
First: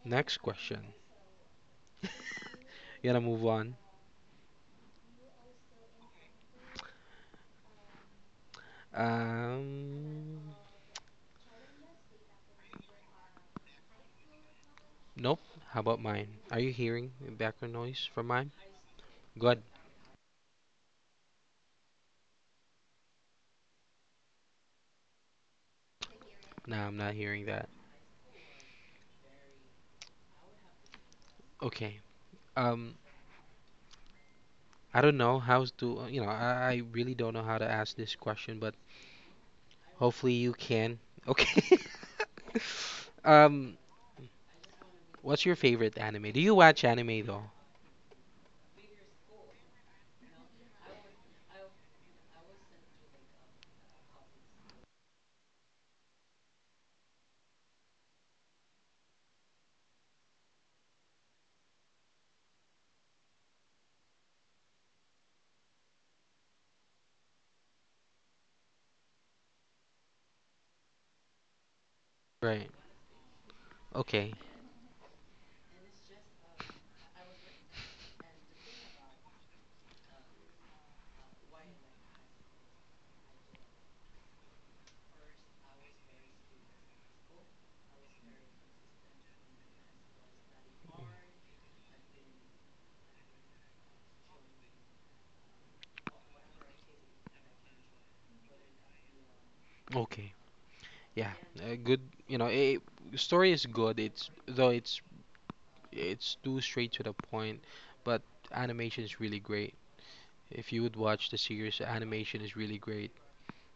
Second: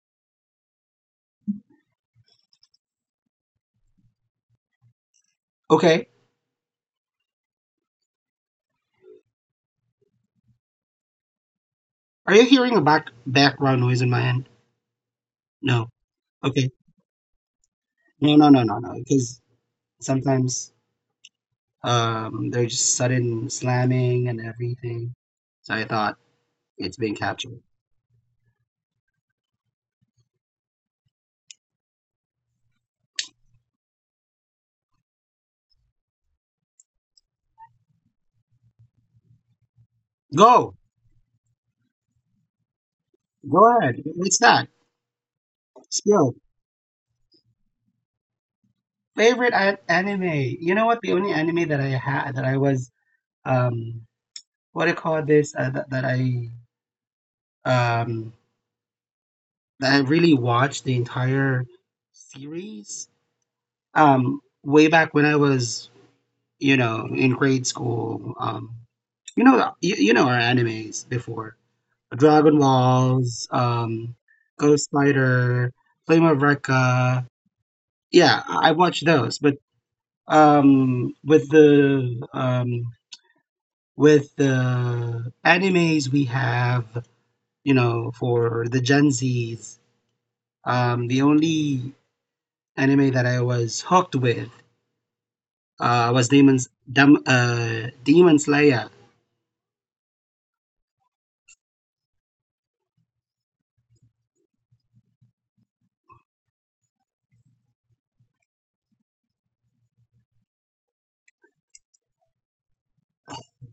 S2: Next question. You gotta move on.
S1: Okay.
S2: Um,
S1: Are you hearing a back background noise in my end?
S2: nope. How
S1: No.
S2: about mine? Are
S1: Okay.
S2: you hearing background noise from
S1: No, no,
S2: mine?
S1: no, no, no. Because
S2: Good.
S1: sometimes, um they're just sudden slamming and everything. So I thought
S2: No, I'm
S1: it's
S2: not
S1: being
S2: hearing
S1: captured.
S2: that. Okay. Um, I don't know how to, you know, I, I really don't know how to ask this question, but hopefully you
S1: Go.
S2: can. Okay. Um,
S1: Go ahead. What's that?
S2: what's your favorite anime?
S1: Sure.
S2: Do you watch anime though?
S1: Favorite an- anime. You know what? The only anime that I had that I was um what do you call this uh, that that I um that I really watched the entire series um way back when I was, you know, in grade school. Um you know, you, you know our animes before
S2: Right.
S1: Dragon Balls, um
S2: Okay.
S1: Ghost Spider, Flame of Recca. Yeah, I I watched those, but um with the um with the animes we have, you know, for the Gen Zs, um, the only anime that I was hooked with uh, was Demon's Dem- uh, Demon Slayer.
S2: Okay. Yeah. Uh, good. You know, it, story is good. It's though it's it's too straight to the point, but animation is really great. If you would watch the series, the animation is really great.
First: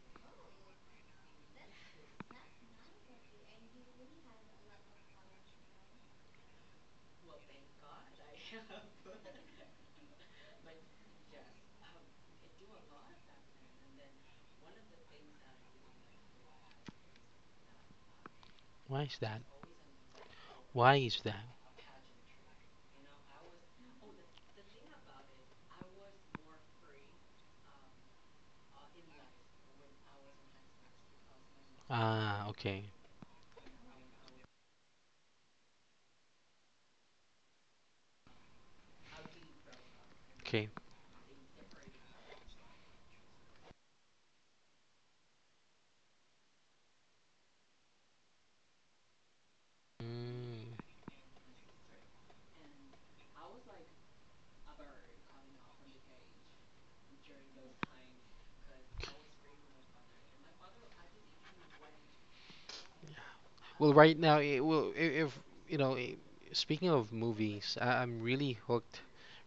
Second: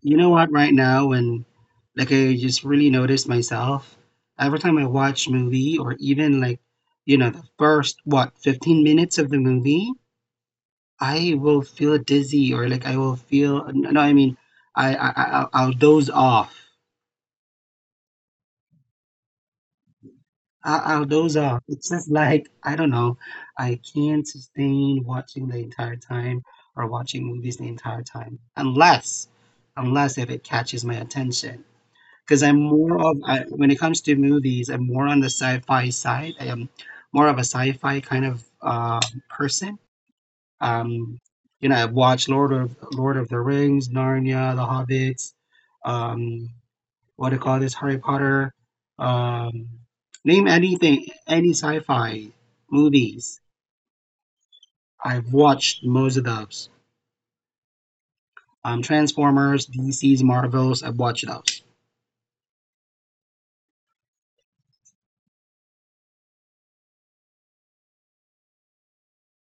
S1: You know what? Right now, when, like, I just really noticed myself every time I watch movie, or even like, you know, the first, what, fifteen minutes of the movie, I will feel dizzy, or like I will feel no, no, I mean I I I- I'll I'll doze off.
S2: Why is that? Why
S1: I'll,
S2: is that?
S1: I'll It's just like, I don't know, I can't sustain watching the entire time, or watching movies the entire time unless, unless if it catches my attention. Because
S2: Ah,
S1: I'm
S2: okay.
S1: more of, I, when it comes to movies, I'm more on the sci-fi side. I am more of a sci-fi kind of uh, person.
S2: Okay.
S1: Um, you know, I've watched Lord of Lord of the Rings, Narnia, The Hobbits. Um, what do you call this, Harry Potter. Um, name
S2: Mm.
S1: anything, any sci-fi movies. I've watched most of those. Um, Transformers, D C's, Marvels. I've watched those.
S2: Well, right now, it will I- if you know. I- speaking of movies, I, I'm really hooked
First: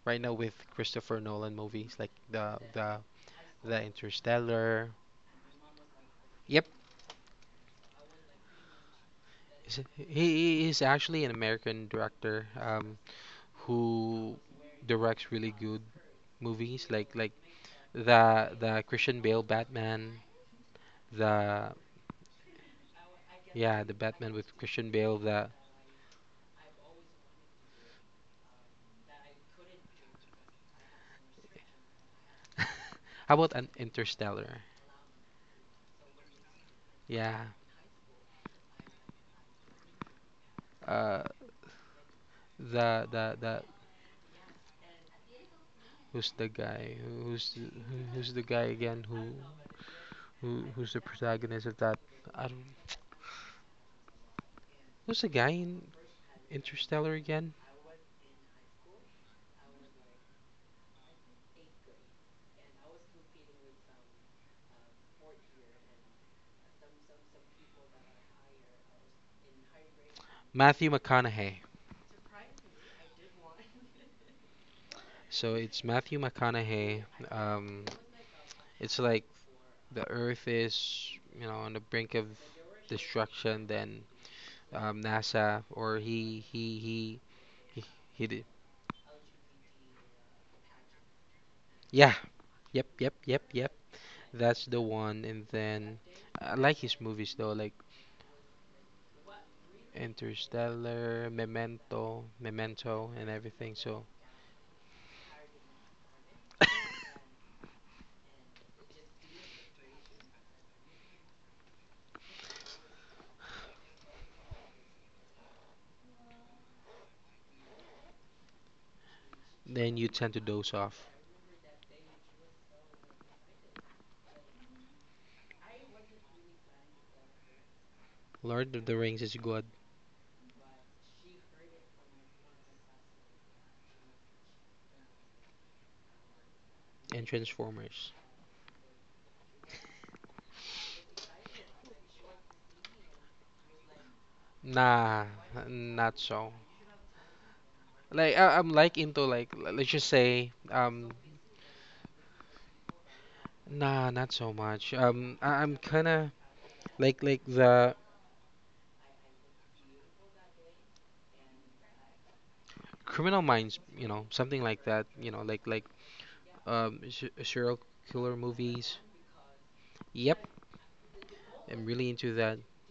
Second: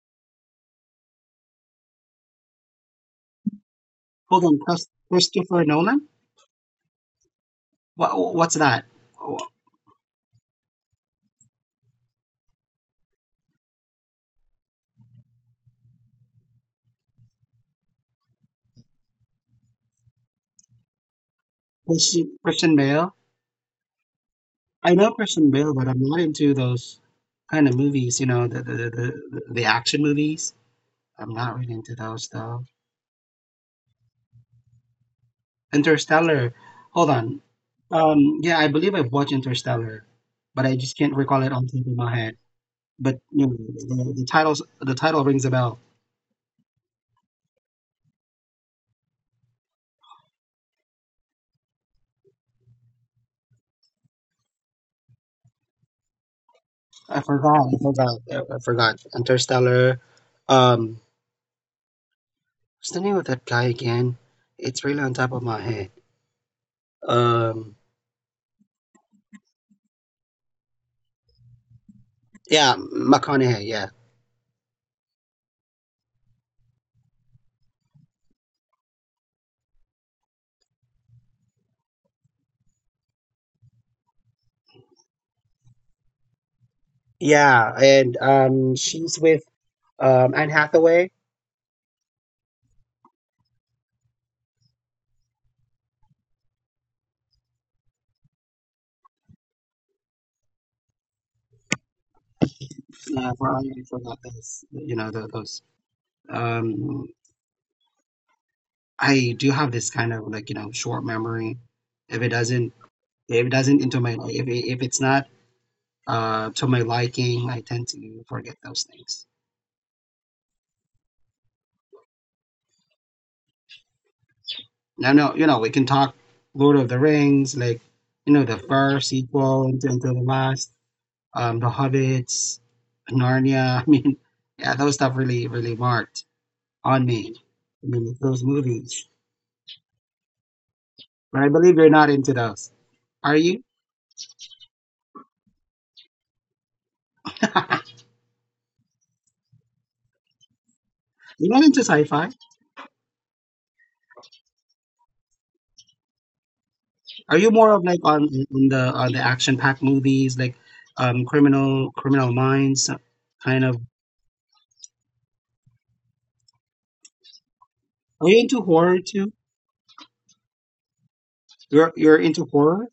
S2: right now with Christopher Nolan movies like the the the
S1: Hold on, Chris-
S2: Interstellar.
S1: Christopher Nolan.
S2: Yep,
S1: What what's that?
S2: s- he he is actually an American director, um who directs really good movies like like the the Christian Bale Batman, the
S1: Christian, Christian Bale.
S2: yeah the Batman with
S1: I
S2: Christian
S1: know
S2: Bale.
S1: Christian
S2: The
S1: Bale, but I'm not into those kind of movies. You know, the the the, the the action movies. I'm not really into those though.
S2: how about an Interstellar?
S1: Interstellar. Hold on.
S2: Yeah,
S1: Um, yeah, I believe I've watched Interstellar, but I just can't
S2: uh
S1: recall it on top of my head.
S2: the
S1: But
S2: the
S1: you know,
S2: the
S1: the, the titles, the title rings a bell.
S2: who's the guy? Who's the, who- who's the guy again? Who who who's the protagonist of that? I don't. Who's the guy in Interstellar
S1: I
S2: again?
S1: forgot. I forgot. I I forgot. Interstellar. Um, what's the name of that guy again? It's really on top of my head. Um,
S2: Matthew McConaughey.
S1: yeah, McConaughey. Yeah,
S2: So it's Matthew McConaughey. Um, it's like the Earth is, you know, on the brink of destruction. Then um, NASA, or he he he
S1: yeah,
S2: he,
S1: and
S2: he did.
S1: um, she's with um Anne Hathaway.
S2: Yeah. Yep. Yep. Yep. Yep. That's the one. And then I like his movies though. Like Interstellar, Memento, Memento, and
S1: Uh, for I
S2: everything. So
S1: forgot this. You know the, those. Um, I do have this kind of, like, you know, short memory. If it doesn't, if it doesn't into my, if it, if it's not uh to my liking, I tend to forget those things.
S2: then you tend to doze off.
S1: Now, no, you know, we can talk Lord of the Rings, like, you know, the
S2: Lord of the
S1: first
S2: Rings is
S1: sequel
S2: good,
S1: until, until the last, um, the Hobbits, Narnia. I mean, yeah, those stuff really really marked on
S2: and
S1: me. I
S2: Transformers.
S1: mean, those movies. But I believe you're not into those, are you?
S2: Nah, not so.
S1: You're
S2: Like I, I'm like into like, l- let's just say, um
S1: not into sci-fi.
S2: nah, not so much. Um I, I'm kind of like
S1: Are
S2: like
S1: you more of
S2: the
S1: like on on the on the action packed movies like um criminal criminal minds, uh,
S2: Criminal
S1: kind of,
S2: Minds, you know, something like that. You know, like like um s- serial
S1: are
S2: killer
S1: you into horror
S2: movies.
S1: too?
S2: Yep, I'm
S1: You're
S2: really
S1: you're
S2: into
S1: into
S2: that.
S1: horror?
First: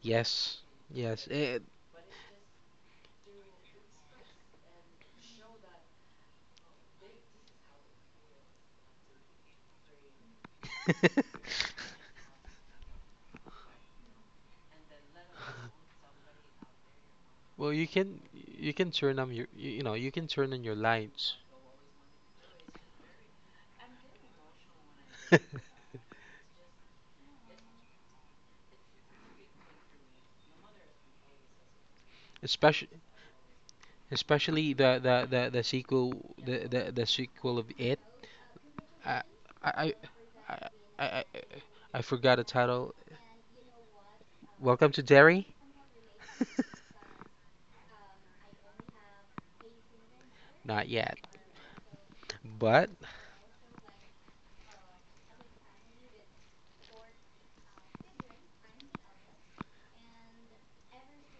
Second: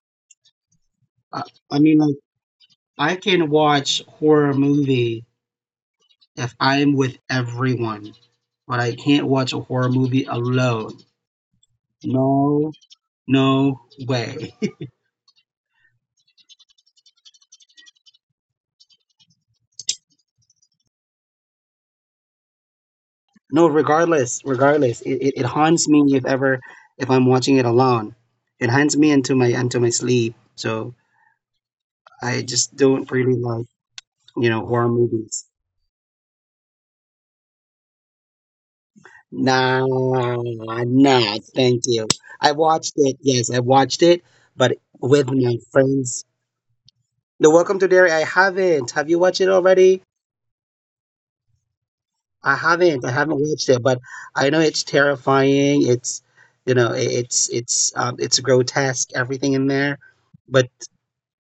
S2: Yes, yes.
S1: Uh,
S2: It,
S1: I mean, like, I can watch horror movie if I'm with everyone, but I can't watch a horror movie alone. No, no way.
S2: Well, you can you can turn on your, you you know, you can turn on your lights.
S1: No, regardless, regardless, it, it, it haunts me if ever if I'm watching it alone. It haunts me into my into my sleep. So I just
S2: especially
S1: don't really like, you know,
S2: especially
S1: horror
S2: the the
S1: movies.
S2: the, the sequel, the, the the sequel of it. I I
S1: Nah,
S2: I I I,
S1: nah, thank
S2: I
S1: you.
S2: forgot the
S1: I watched
S2: title.
S1: it. Yes, I watched it, but
S2: Welcome to
S1: with my
S2: Derry.
S1: friends. The Welcome to Derry. I haven't. Have you watched it already?
S2: Not yet,
S1: I
S2: but
S1: haven't. I haven't watched it, but I know it's terrifying. It's, you know, i- it's it's um, it's grotesque. Everything in there, but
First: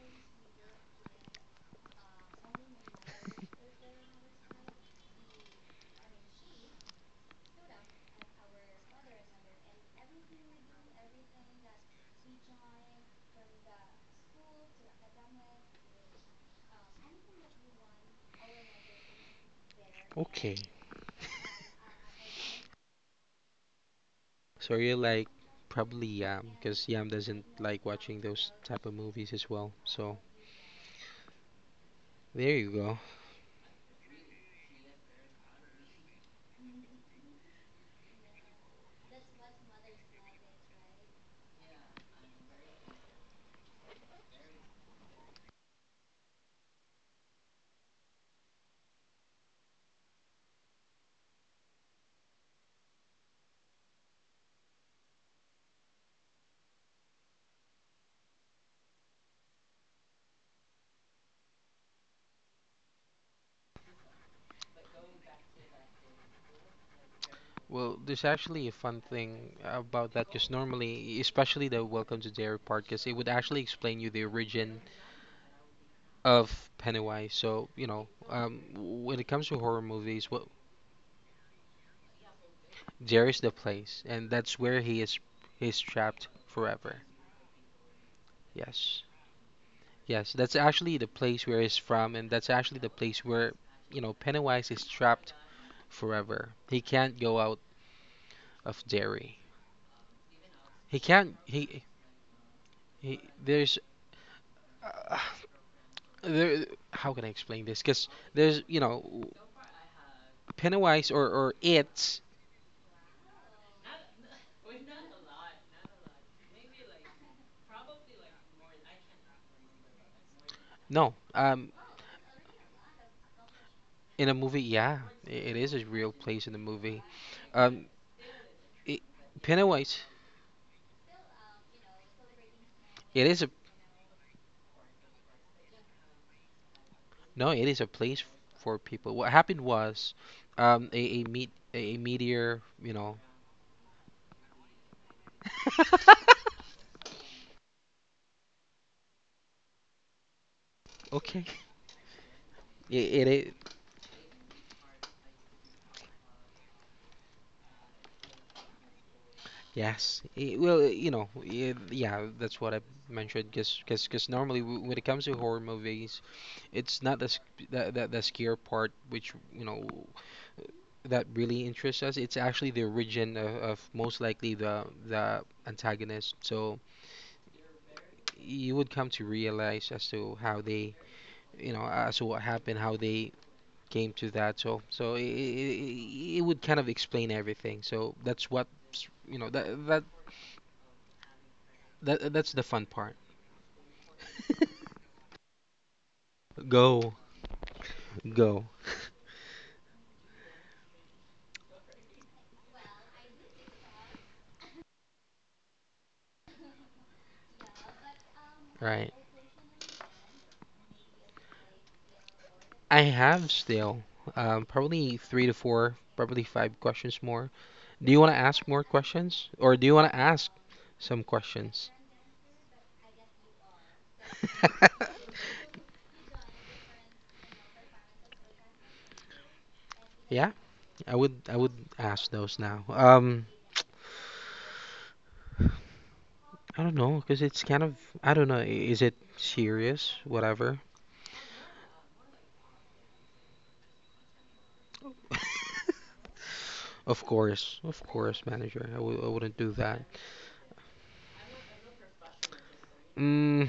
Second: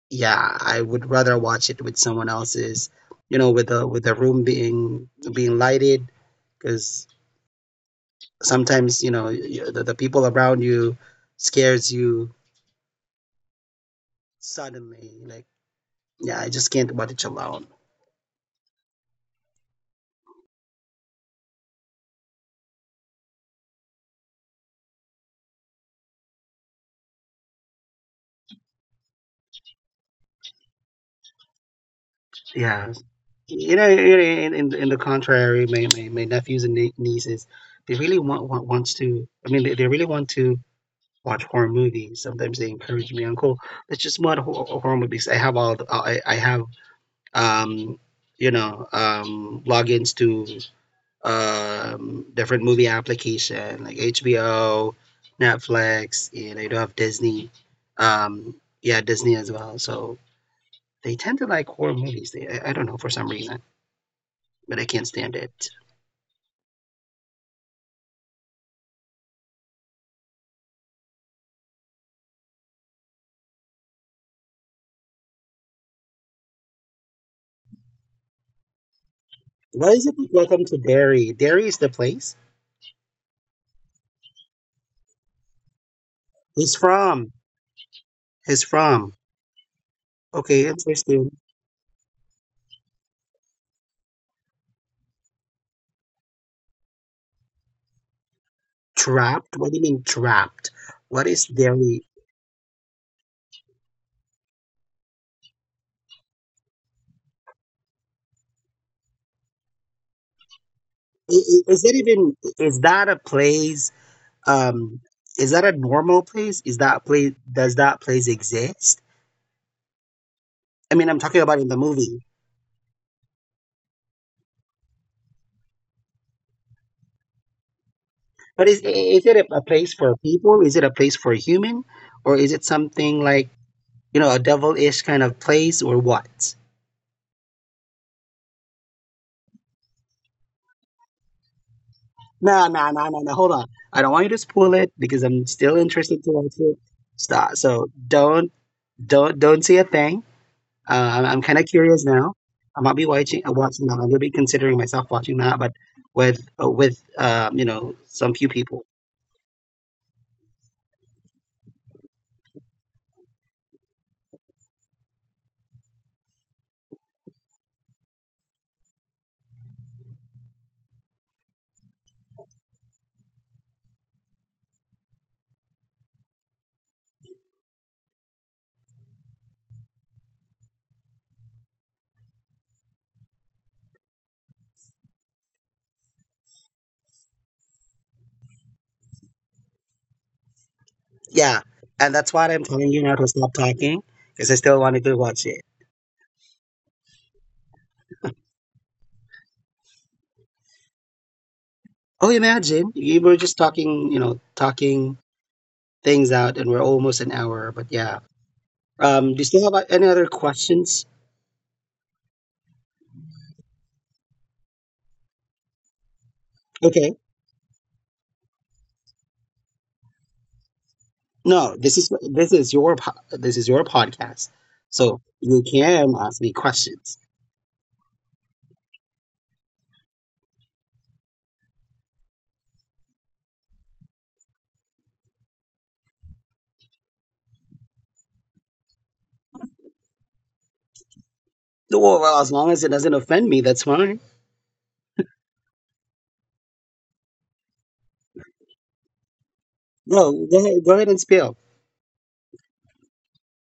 S1: yeah, I would rather watch it with someone else's. You know, with the with the room being being lighted, because sometimes, you know, you, the, the people around you scares you suddenly, like, yeah, I just can't watch it alone.
S2: okay. So you're like probably Yam, because Yam doesn't like watching those type of movies as well. So there you
S1: Yeah,
S2: go.
S1: you know, you know, in, in, in the contrary, my, my, my nephews and nie- nieces, they really want, want wants to, I mean, they, they really want to watch horror movies. Sometimes they encourage me, uncle, let's just watch hor- horror movies. I have all the, i, I have um you know um logins to um, different movie application like H B O, Netflix, and I do have Disney. Um, yeah, Disney as well. So they tend to like horror movies. They, I, I don't know, for some reason, but I can't stand it.
S2: Well, there's actually a fun thing about that because normally, especially the Welcome to Dairy part, because it would actually explain you the origin of Pennywise. So, you know, um, when it comes to horror
S1: Why is it
S2: movies, what
S1: welcome to Derry? Derry is the place.
S2: Dairy's the place, and that's where he is he's trapped
S1: He's
S2: forever.
S1: from. He's
S2: Yes.
S1: from.
S2: Yes, that's
S1: Okay,
S2: actually the
S1: interesting.
S2: place where he's from, and that's actually the place where, you know, Pennywise is trapped forever. He can't go out of Derry.
S1: Trapped. What do you mean trapped?
S2: He
S1: What
S2: can't.
S1: is
S2: He
S1: Derry?
S2: he. There's. There, how can I explain this? Because there's, you know, Pennywise, or
S1: I-
S2: or
S1: i- Is that
S2: it's.
S1: even? Is that a place? um is that a normal place? Is that place, does that place exist?
S2: No,
S1: I mean, I'm
S2: um
S1: talking about in the movie.
S2: in a movie, yeah, i- it is a real place in the movie, um it,
S1: But is is it
S2: Pennywise,
S1: a, a place for people? Is it a place for a human, or is it
S2: it is a,
S1: something like, you know, a devilish kind of place or what?
S2: no, it is a place for people. What happened was, um a a meet a, meteor,
S1: no
S2: you
S1: no
S2: know,
S1: no no No, hold on, I don't want you to spoil it, because I'm still interested to watch it. Stop, so don't, don't don't say a thing. Uh,
S2: okay.
S1: I'm kind of curious now. I might be
S2: it,
S1: watching,
S2: it,
S1: uh,
S2: i-
S1: watching that. I'm gonna be considering myself watching that, but with uh, with um, you know, some few people.
S2: yes, it, well, uh, you know, it, yeah, that's what I mentioned, because because normally, w- when it comes to horror movies, it's not the, sc- the, the, the scare part, which, you know, that really interests us. It's actually the origin of, of most likely, the the antagonist. So you would come to realize as to how they, you know, as to what happened, how they came to that. So so it, it, it would kind of explain everything. So that's what, you know, that that,
S1: Yeah, and
S2: that,
S1: that's
S2: that's
S1: what
S2: the
S1: I'm
S2: fun
S1: telling you
S2: part.
S1: now, to stop talking because I still wanted to go watch it.
S2: Go, go,
S1: Oh, imagine we were just talking, you know, talking things out, and we're almost an hour. But yeah,
S2: right.
S1: um, do you still have uh, any other questions?
S2: I have still, um, probably three to four, probably five questions
S1: Okay,
S2: more. Do you want to ask more questions, or do you want to ask some questions?
S1: no, this is this is your po- this is your podcast, so you can ask me questions.
S2: Yeah, I would I would ask those now. Um, I don't know, because it's kind of, I don't know. i- Is it serious? Whatever.
S1: Well, well, as long as it doesn't offend me, that's fine.
S2: Of course, of course, manager. I w I wouldn't do that.
S1: No, go ahead, go ahead and spill.
S2: Mm,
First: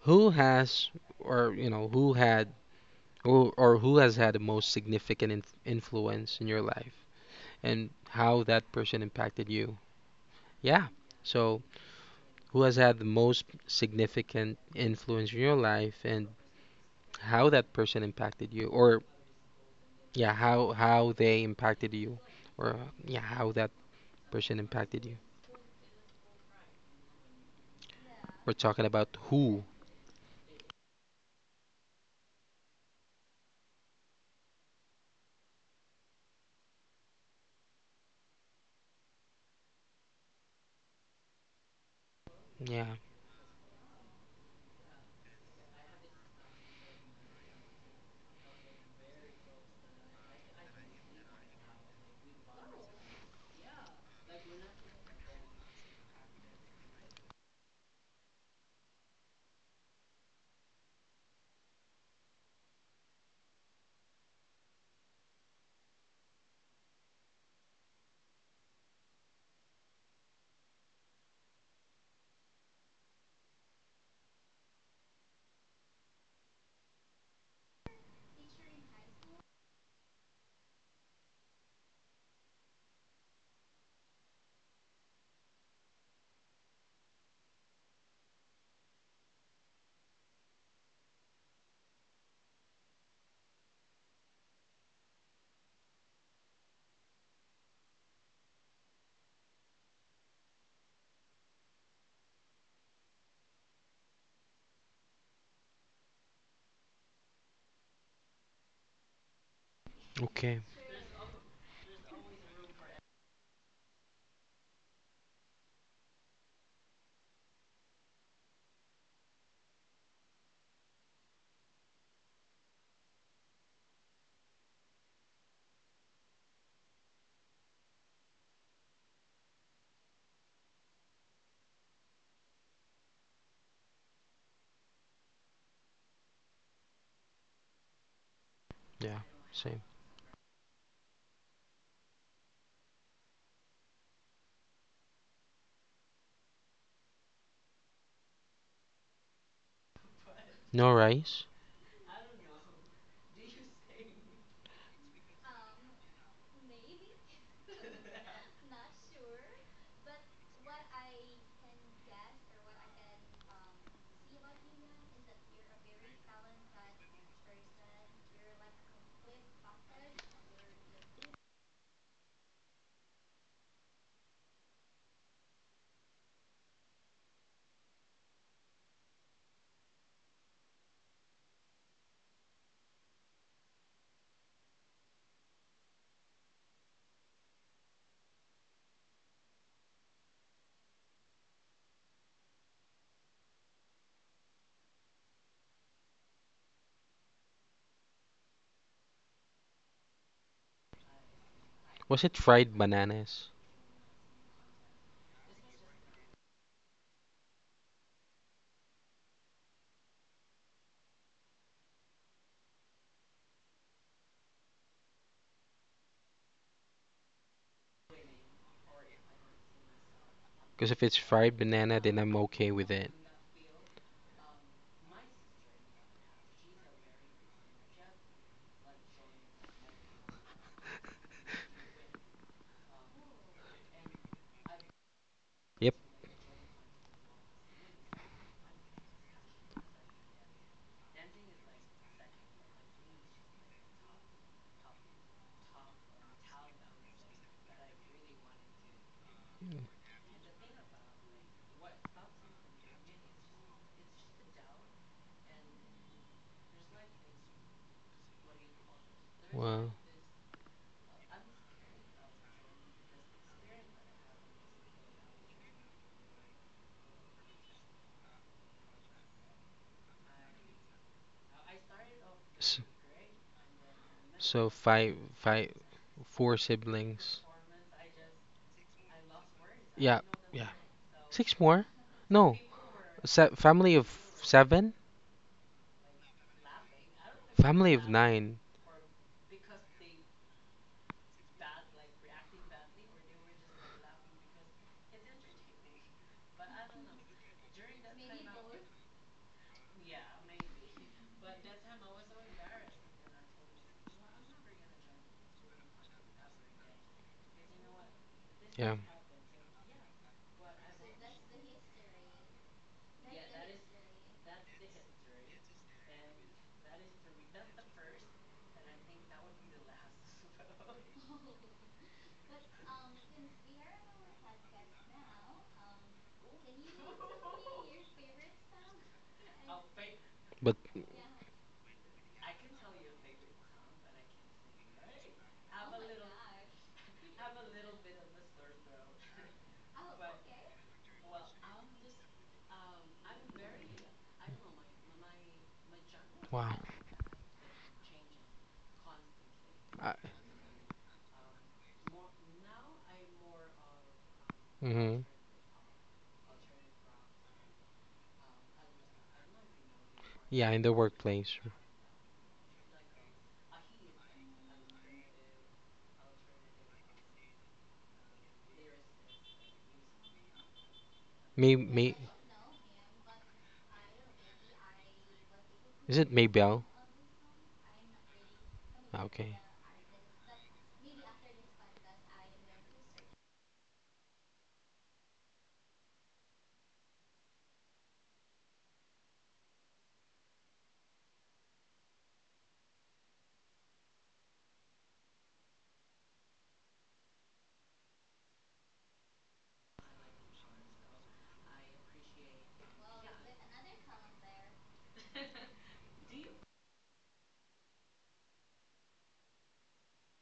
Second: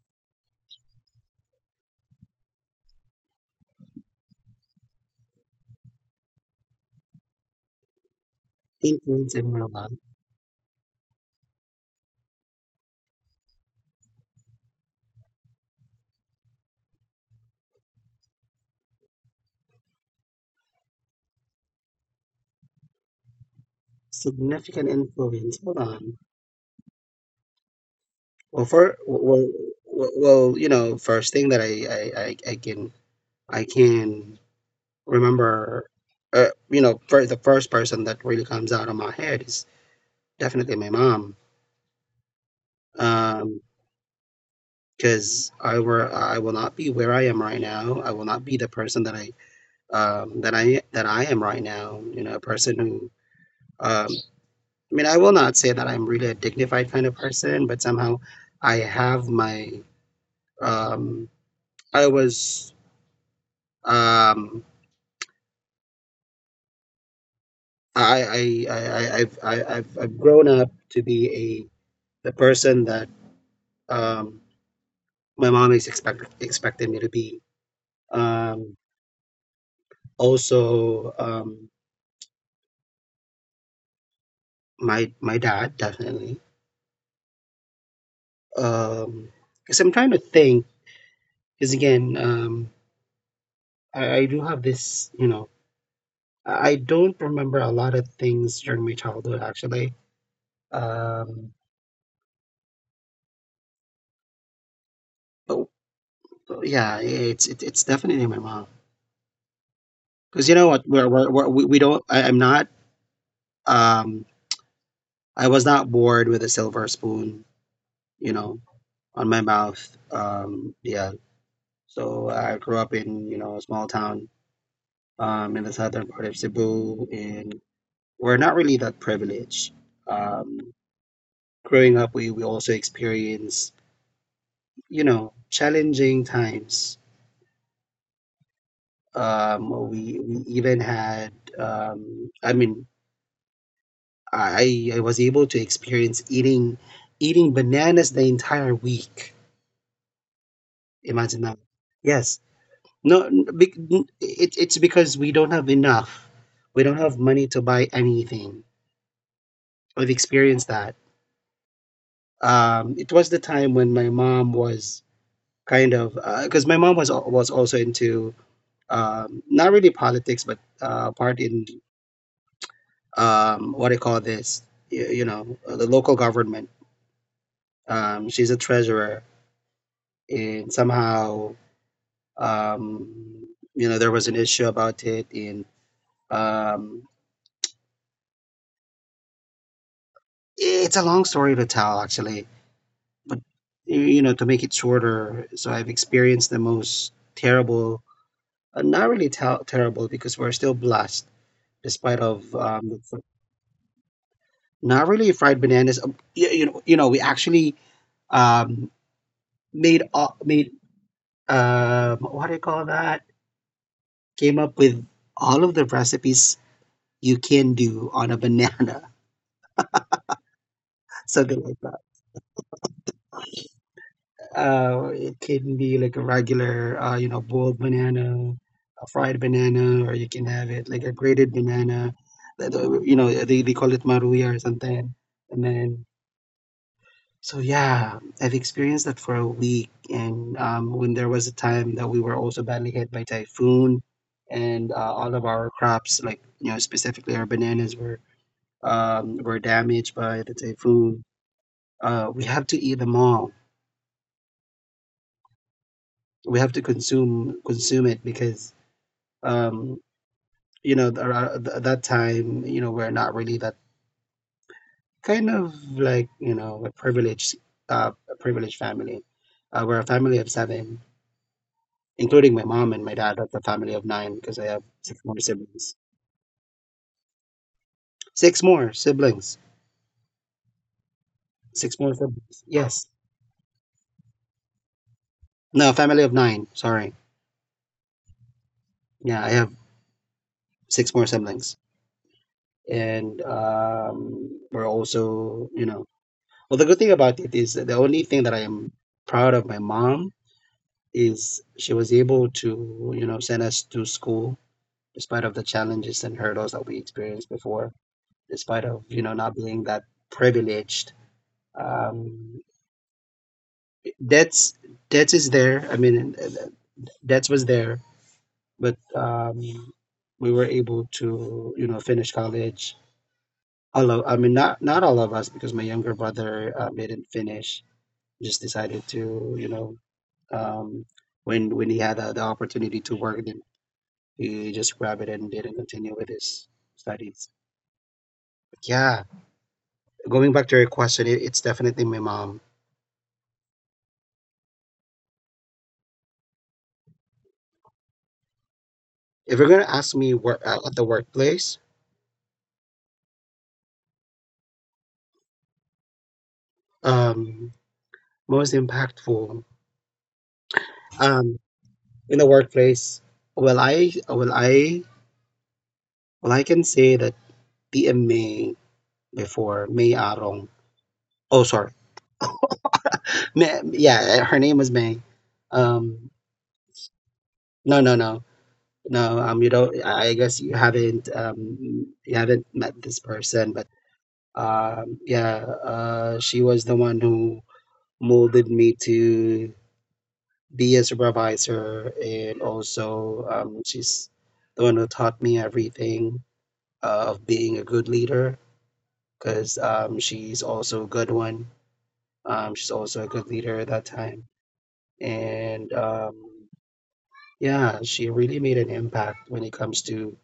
S2: who has, or, you know, who had, or, or who has had the most significant inf- influence in your life, and how that person
S1: Influence in
S2: impacted
S1: real
S2: you.
S1: life.
S2: Yeah. So, who has had the most significant influence in your life and how that person impacted you? Or yeah, how how they impacted you, or uh, yeah, how that person
S1: Significant
S2: impacted you.
S1: influence. Hold on.
S2: We're
S1: Well,
S2: talking
S1: for
S2: about
S1: well,
S2: who.
S1: well, well, you know, first thing that I I, I, I can I can remember, uh, you know, for the first person that really comes out of my head is definitely my mom.
S2: Yeah.
S1: Um, because I were I will not be where I am right now. I will not be the person that I um that I that I am right now. You know, a person who um I mean, I will not say that I'm really a dignified kind of person, but somehow I have my. Um, I was. Um, I, I, I, I- I've, I, I've, I've grown up to be a the person that um, my mom is expect, expected me to be. Um, also, um, my my dad definitely. Um Because I'm trying to think. Because again, um, I, I do have this, you know, I don't remember a lot of things during my childhood, actually. Um, oh, yeah, it's it, it's definitely my mom. Because you
S2: Okay.
S1: know what, we're, we're, we're, we we don't. I, I'm not. Um, I was not bored with a silver spoon, you know, on my mouth. Um, yeah. So I grew up in, you know, a small town um, in the southern part of Cebu, and we're not really that privileged. Um, growing up, we we also experience, you know, challenging times.
S2: Yeah.
S1: Um,
S2: Same.
S1: we we even had um, I mean, I I was able to experience eating eating bananas the entire week.
S2: No rice.
S1: Imagine that. Yes. No, n- bec- n- it, it's because we don't have enough. We don't have money to buy anything. I've experienced that. Um, it was the time when my mom was kind of, because my mom was al- was also into um, not really politics, but uh, part in, um, what do you call this? You, you know, the local government. Um, she's a treasurer, and somehow, um, you know, there was an issue about it. And um, it's a long story to tell, actually. But you know, to make it shorter, so I've experienced the most terrible, uh, not really tel- terrible, because we're still blessed
S2: Was
S1: despite
S2: it
S1: of
S2: fried
S1: um, the fr-
S2: bananas?
S1: not really fried bananas. Uh, You, you know, you know, we actually um, made all made um, what do you call that? Came up with all of the recipes you can do on a banana,
S2: Because if it's fried
S1: something like
S2: banana,
S1: that.
S2: then I'm okay with it.
S1: Uh, it can be like a regular, uh, you know, boiled banana, a fried banana, or you can have it like a grated banana. That, uh, you know, they, they call it maruya or something. And
S2: Yep.
S1: then, so yeah, I've experienced that for a week, and um, when there was a time that we were also badly hit by typhoon, and uh, all of our crops, like, you know, specifically our bananas, were um, were damaged by the typhoon. Uh, we have to eat them all. We have to consume consume it because
S2: Well,
S1: um, you know there are, at that time, you know, we're not really that kind of, like, you know, a privileged uh, a privileged family. Uh, we're a family of seven including my
S2: s-
S1: mom and my dad. That's a family of nine because I
S2: so
S1: have
S2: five,
S1: six more
S2: five,
S1: siblings.
S2: four siblings.
S1: Six more siblings.
S2: Yeah, yeah. Six more?
S1: Six more
S2: No,
S1: siblings. Yes.
S2: se- family of seven,
S1: No, family of nine. Sorry.
S2: family of nine.
S1: Yeah, I have six more siblings, and um, we're also, you know, well, the good thing about it is that the only thing that I am proud of my mom is she was able to, you know, send us to school despite of the challenges and hurdles that we experienced before, despite
S2: Yeah,
S1: of you know not being that privileged. Um, that's that is there. I mean, uh, uh, that was there, but um, we were able to you know finish college. All of, I mean, not not all of us because my younger brother um, didn't finish. Just decided to you know
S2: but
S1: um, when when he had uh, the opportunity to work, then he just grabbed it and didn't continue with his studies. Yeah, going back to your question, it, it's definitely my mom.
S2: wow.
S1: If you're gonna
S2: I,
S1: ask me work uh, at the workplace,
S2: hmm.
S1: um, most impactful.
S2: Yeah, in the workplace.
S1: Um, in the workplace, well, I well I well I can say that P M May before May Arong. Oh,
S2: May,
S1: sorry.
S2: may,
S1: May, yeah, her name was May.
S2: is it
S1: Um,
S2: Maybell?
S1: no, no, no,
S2: Ah,
S1: no.
S2: okay,
S1: Um, you don't. I guess you haven't. Um, you haven't met this person, but um, yeah. Uh, she was the one who molded me to be a supervisor, and also um, she's the one who taught me everything uh, of being a good leader because um, she's also a good one. Um, she's also a good leader at that time. And um, yeah, she really made an impact when it comes to,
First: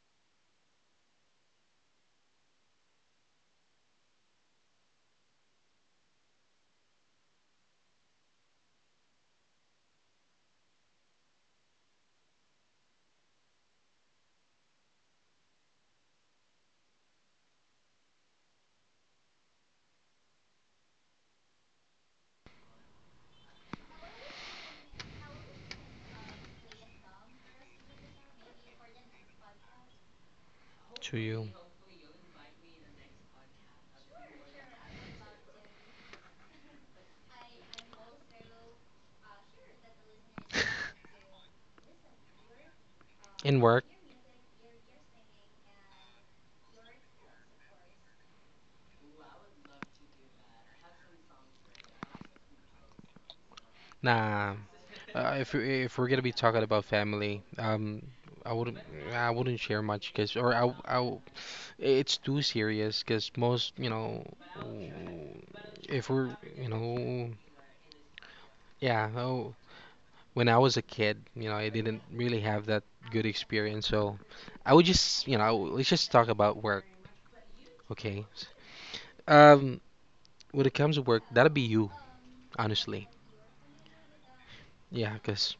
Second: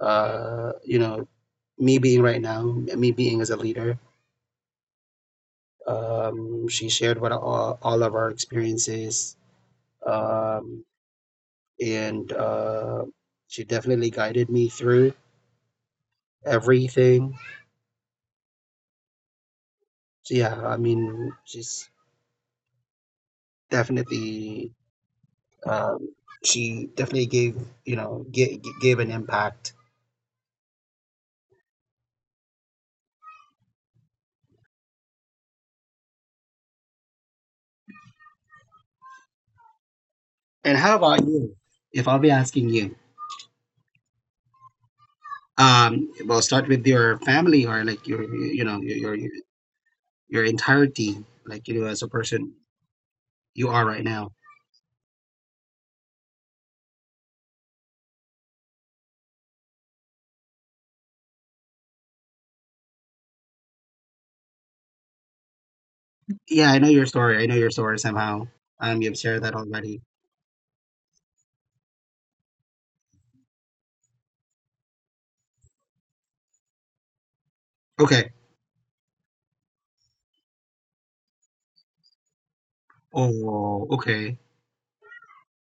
S1: uh, you know, me being right now, me being as a leader. Um, she shared what all, all of our experiences, um, and uh, she definitely guided me through everything. So yeah, I mean, she's definitely Um, she definitely gave you know g- g- gave an impact.
S2: to you.
S1: And how about you? If I'll be asking you,
S2: In work?
S1: um, well, start with your family or like your you know your your, your entirety, like you know as a person you are right now.
S2: Nah. Uh, if we- if we're gonna be talking about family, um, I wouldn't I wouldn't share much, cause, or I I it's too serious because, most, you know, if we're,
S1: Yeah,
S2: you
S1: I know your
S2: know,
S1: story. I know your story somehow. Um,
S2: yeah.
S1: you've shared that
S2: Oh,
S1: already.
S2: when I was a kid, you know, I didn't really have that good experience, so I would just, you know, let's just talk about work.
S1: Okay.
S2: Okay. Um when it comes to work, that'll be you, honestly.
S1: Oh, okay.
S2: Yeah, because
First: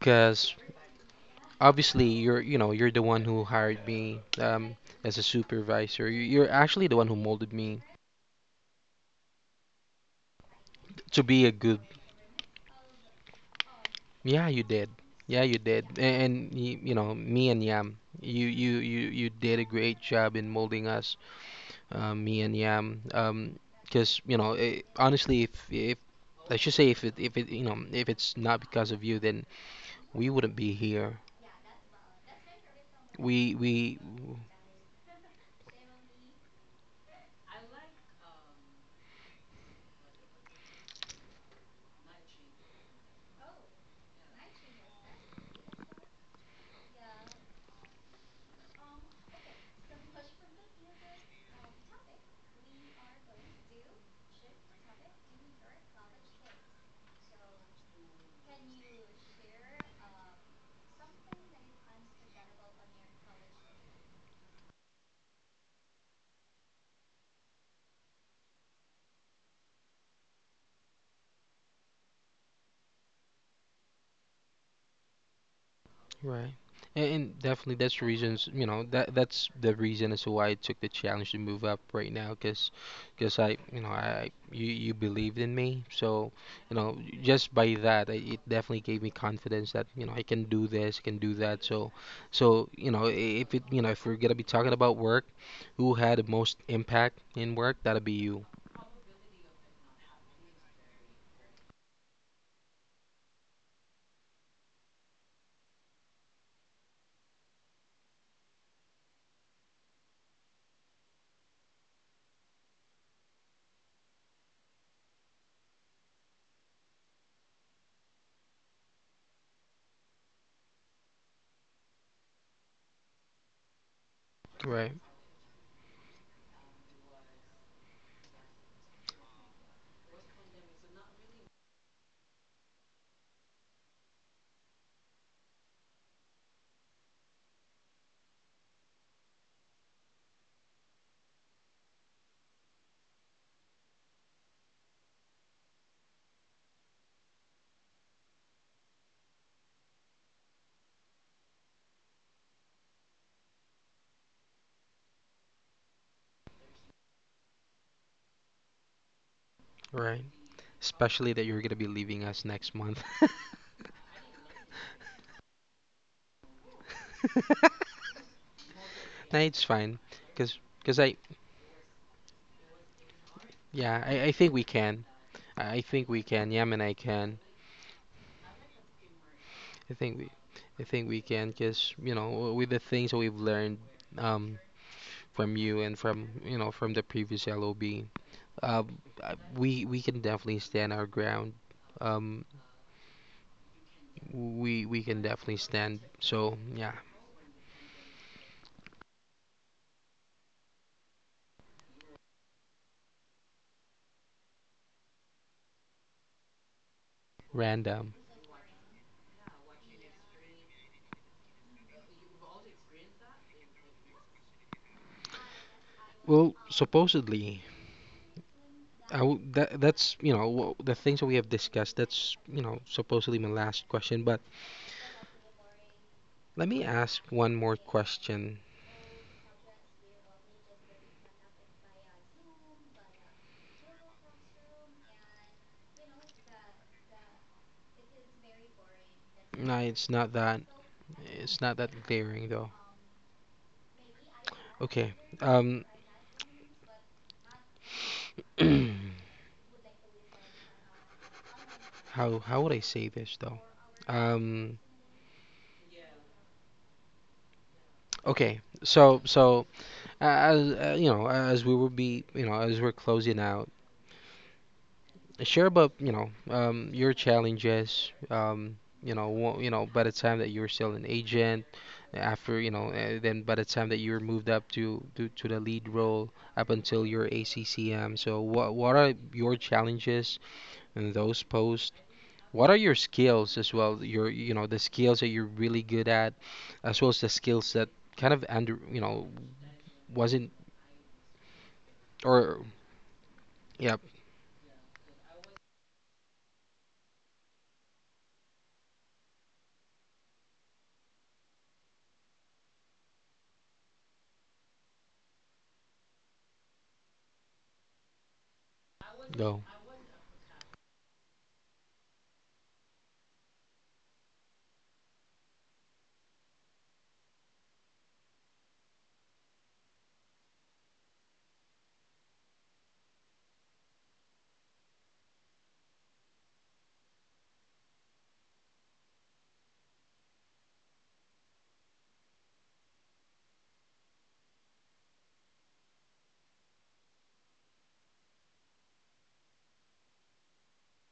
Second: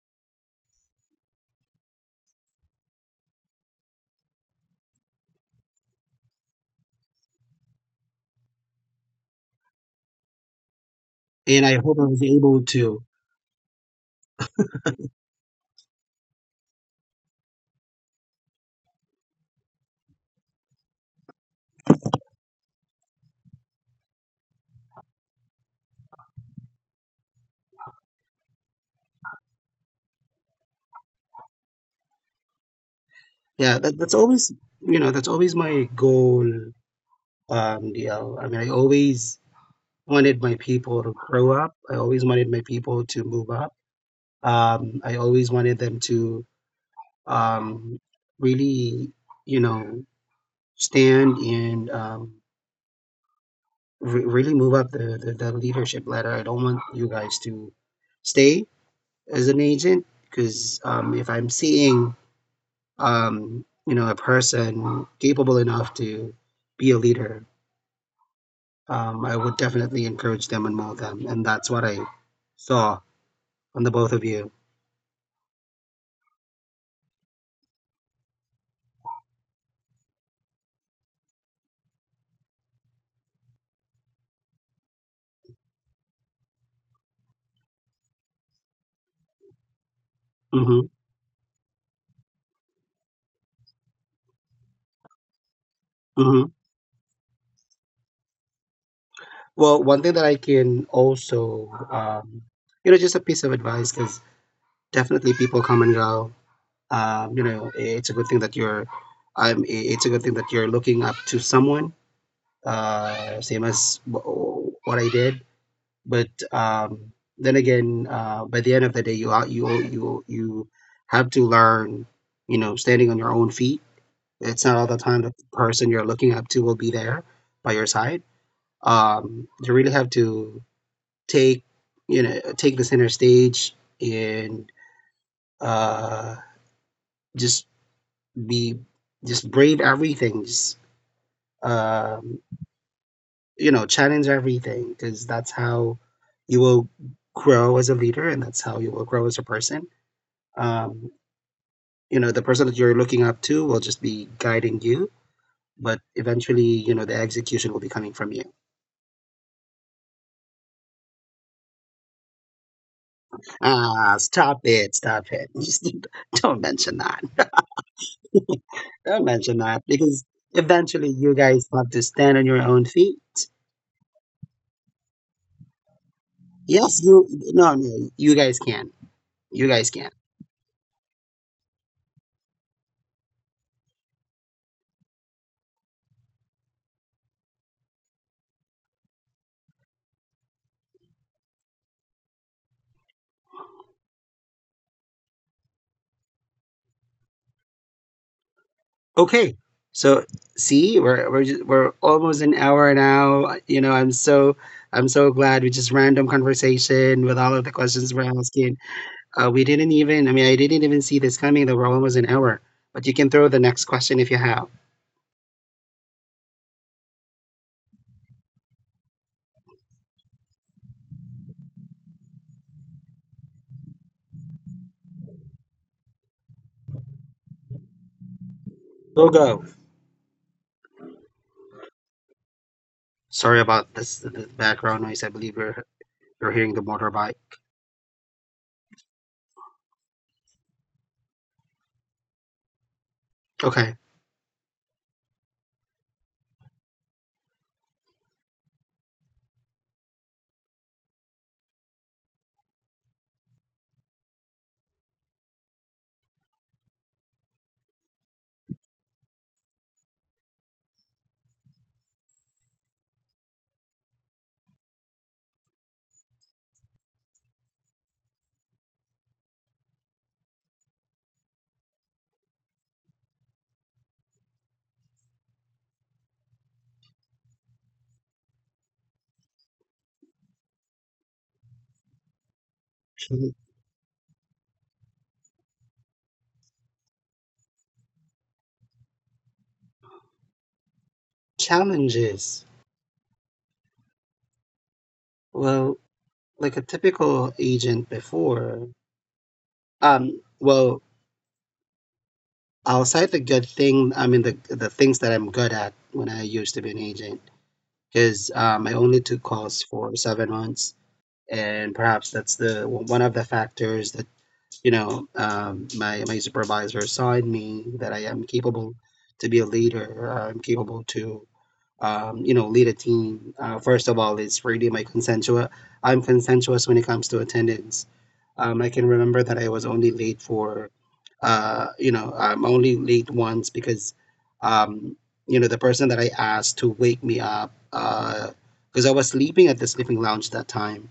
S2: because obviously you're, you know, you're the one who hired me, um as a supervisor. You- you're actually the one who molded me to be a
S1: And I
S2: good
S1: hope I was able to.
S2: Yeah, you did. Yeah, you did. A- And, y you know, me and Yam, you you you you did a great job in molding us, uh, me and Yam. Um, because, you know, eh, honestly, if if I should say, if it if it, you know, if it's not because of you, then we wouldn't be here. We
S1: Yeah,
S2: we
S1: that, that's always you know that's always my goal. Um, D L. I mean, I always wanted my people to grow up. I always wanted my people to move up. Um, I always wanted them to um, really, you know, stand and um, re- really move up the, the, the leadership ladder. I don't want you guys to stay as an agent because um, if I'm seeing, um, you know, a person capable enough to be a leader, um, I would definitely encourage them and mold them. And that's what I saw on the both of you.
S2: Right. And, and definitely that's the reasons, you know, that that's the reason as to why I took the challenge to move up right now, cuz, cuz I, you know, I you you believed in me. So, you know, just by that, I, it definitely gave me confidence that, you know, I can do this,
S1: Mhm.
S2: I can do that. So, so, you know, i- if it, you know, if we're going to be talking about work, who had the
S1: Hmm.
S2: most impact in work, that'll be you.
S1: Well, one thing that I can also, um, you know, just a piece of advice because definitely people come and go. Um, you know, it's a good thing that you're, I'm. It's a good thing that you're looking up to someone. Uh, same as w- what I did, but um, then again, uh, by the end of the day, you are you you you have to learn. You know, standing on your own feet. It's not
S2: Right.
S1: all the time that the person you're looking up to will be there by your side. Um, you really have to take you know take the center stage and uh, just be just brave everything. Just um, you know challenge everything because that's how you will grow as a leader and that's how you will grow as a person. Um, you know the person that you're looking up to will just be guiding you. But eventually, you know, the execution will be coming from you.
S2: Right. Especially that you're going to be leaving us next month.
S1: Ah, stop it, stop it. Just don't mention that. Don't
S2: No, it's
S1: mention that
S2: fine.
S1: because
S2: Cause, cause
S1: eventually
S2: I,
S1: you guys have to stand on your own feet.
S2: yeah, I, I think we can. I I think we can. Yam and I
S1: Yes, you.
S2: can.
S1: No, no, you guys can. You guys
S2: I
S1: can.
S2: think we, I think we can. Cause, you know, with the things that we've learned, um, from you, and from, you know, from the previous L O B, um, uh, we we can definitely stand our ground. Um, we we can definitely stand. So yeah,
S1: Okay. So see, we're we're just, we're almost an hour now. You know, I'm so I'm so glad we just random conversation with all of the
S2: random.
S1: questions we're asking. Uh, we didn't even. I mean, I didn't even see this coming. That we're almost an hour. But you can throw the next question if you have.
S2: Well, supposedly, I w that that's, you know, wh- the things that we have discussed. That's, you know, supposedly my last question, but. Let me ask one more question.
S1: We'll go. Sorry about this the background noise. I believe you're you're hearing the motorbike.
S2: Nah, it's not that it's not that glaring though.
S1: Okay.
S2: Okay. Um how how would I say this though? Um okay. So so a- as, uh, you know, as we will be, you know, as we're closing out, share about, you know, um, your challenges, um, you know, wha- you know, by the time that you were still an agent, after, you know, uh, then by the time that you were moved up to, to to the lead role, up until your A C C M. So what what are your challenges in those posts? What are your skills, as well, your, you know, the skills that you're really good at, as well as the skills that kind of under, you know, wasn't,
S1: Challenges.
S2: or, yep,
S1: Well, like a typical agent before, um, well, I'll cite the good thing, I mean, the, the things that I'm good at when I used to be an agent, because um, I only took
S2: go,
S1: calls for seven months. And perhaps that's the one of the factors that, you know, um, my, my supervisor saw in me that I am capable to be a leader, I'm capable to um, you know, lead a team. Uh, first of all, it's really my consensual. I'm consensuous when it comes to attendance. Um, I can remember that I was only late for, uh, you know, I'm only late once because, um, you know, the person that I asked to wake me up, because I was sleeping at the sleeping lounge that time,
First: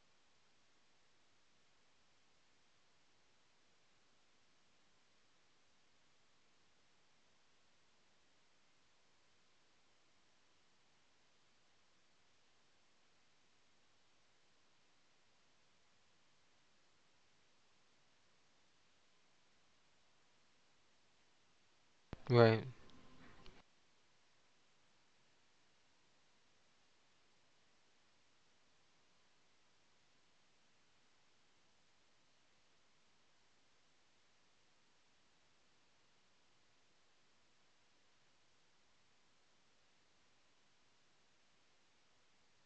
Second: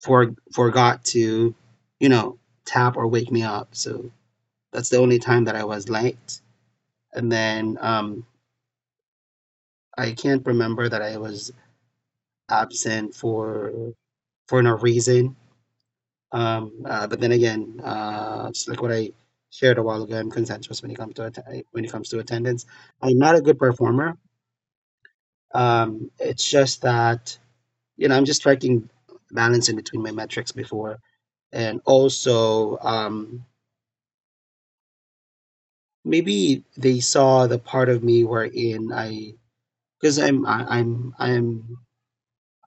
S1: for forgot to, you know, tap or wake me up. So that's the only time that I was late. And then um, I can't remember that I was absent for for no reason. Um, uh, but then again, uh, just like what I shared a while ago, I'm consensus when it comes to att- when it comes to
S2: right,
S1: attendance. I'm not a good performer. Um, it's just that you know I'm just striking balance in between my metrics before, and also um, maybe they saw the part of me wherein I because I'm I, I'm I'm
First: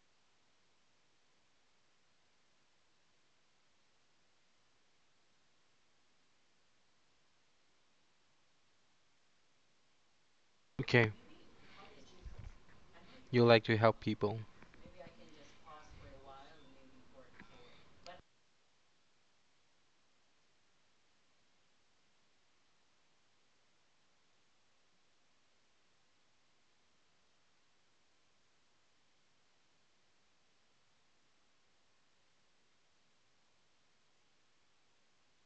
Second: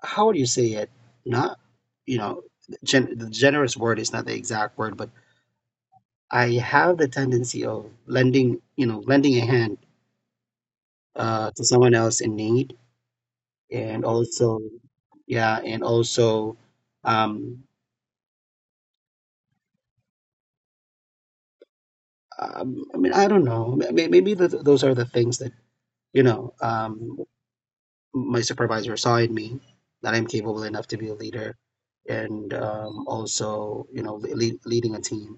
S1: how would you say it? Not you know gen- the generous word is not the exact word, but I have the tendency of lending, you know, lending a hand
S2: okay,
S1: uh, to someone else in need,
S2: you like to help
S1: and
S2: people,
S1: also, yeah, and also, um, um, I mean, I don't know. May- may- Maybe th those are the things that, you know, um, my supervisor saw in me that I'm capable enough to be a leader, and um, also, you know, le leading a team.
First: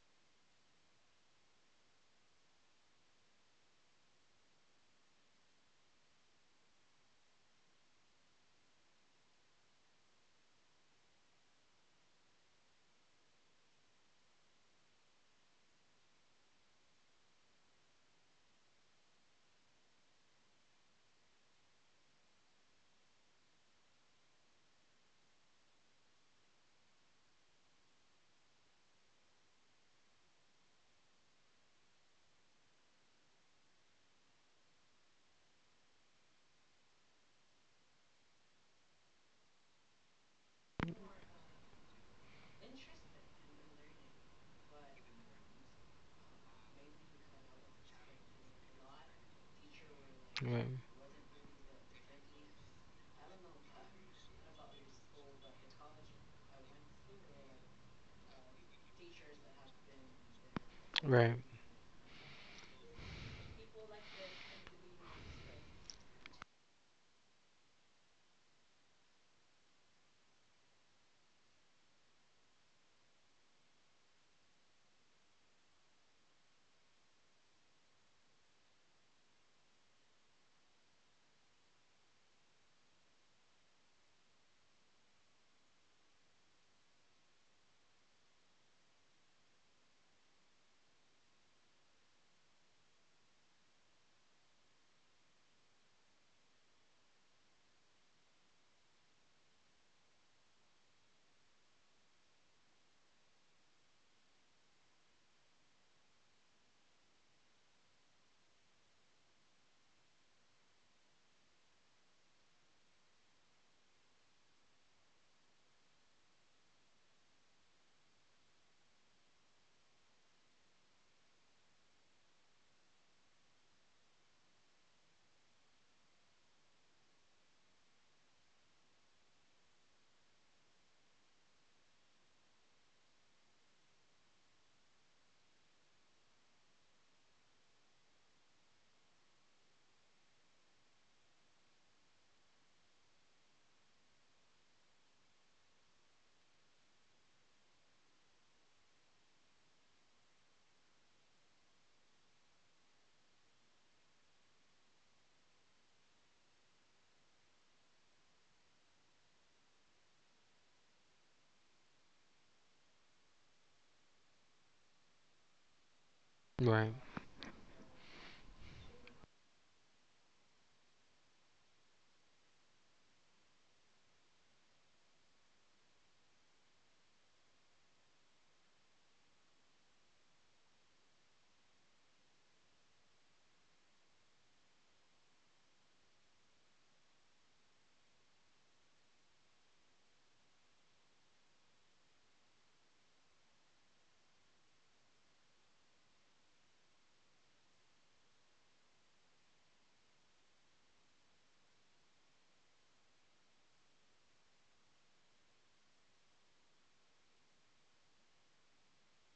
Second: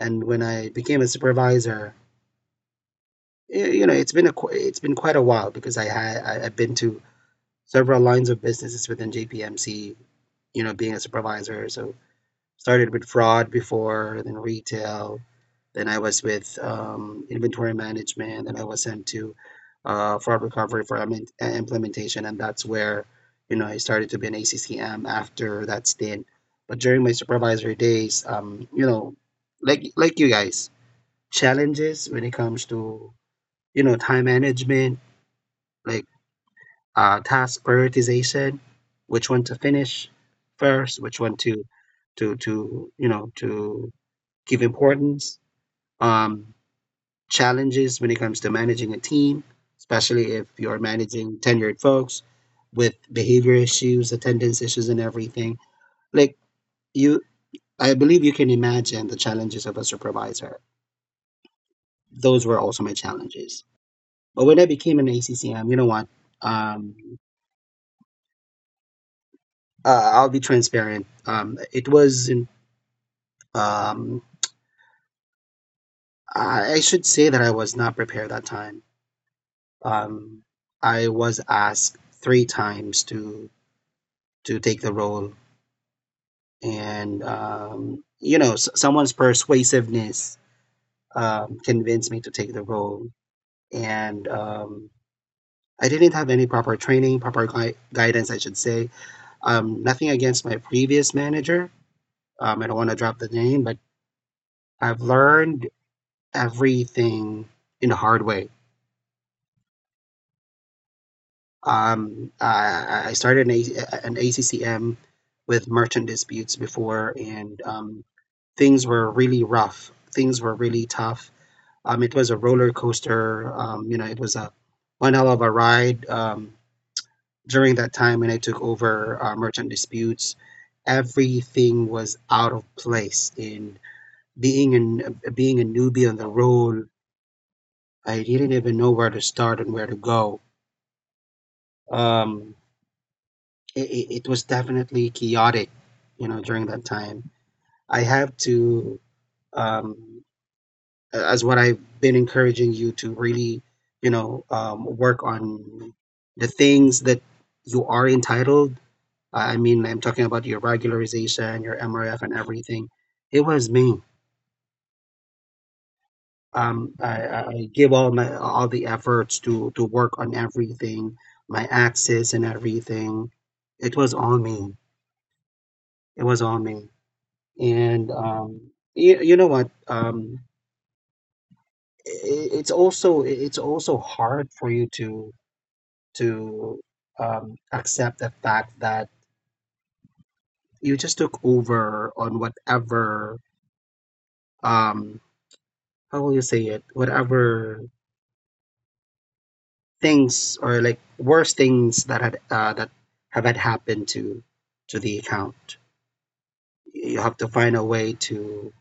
S1: And when I became a supervisor, y- you know, it's been a qu- it's been quite a while because I had I, I've been to several lines of businesses within J P M C, you know, being a supervisor. So started with fraud before, then retail, then I was with um, inventory management, and I was sent to uh, fraud recovery for implementation, and that's where you know I started to be an A C C M after that stint. But during my supervisory days, um, you know, like like you guys, challenges when it comes to you know time management, like uh, task prioritization, which one to finish first, which one to to to you know to give importance. Um, challenges when it comes to managing a team, especially if
S2: right,
S1: you're managing tenured folks with behavior issues, attendance issues, and everything. Like you, I believe you can imagine the challenges of a supervisor.
S2: right.
S1: Those were also my challenges. But when I became an A C C M, you know what? Um, uh, I'll be transparent. Um, it was in Um, I should say that I was not prepared that time. Um, I was asked three times to to take the role, and um, you know, s- someone's persuasiveness um, convinced me to take the role, and um, I didn't have any proper training, proper gui- guidance, I should say. Um, nothing against my previous manager. Um, I don't want to drop the name, but I've learned everything in a hard way. Um, I, I started an, A- an A C C M with merchant disputes before, and um, things were really rough. Things were really tough. Um, it was a roller coaster. Um, you know, it was a one hell of a ride. Um, during that time when I took over uh, merchant disputes, everything was out of place. And being an being a newbie on the road, I didn't even know where to start and where to go. Um, it, it it was definitely chaotic, you know, during that time. I have to, um, as what I've been encouraging you to really, you know, um, work on the things that you are entitled. I I mean, I'm talking about your regularization, your M R F, and everything. It was me.
S2: Right.
S1: Um, I, I I give all my all the efforts to to work on everything, my access and everything. It was all me. It was all me and um, you, you know what um, I it's also it's also hard for you to to um, accept the fact that you just took over on whatever um, how will you say it, whatever things or like worst things that had uh, that have had happened to to the account. You have to find a way to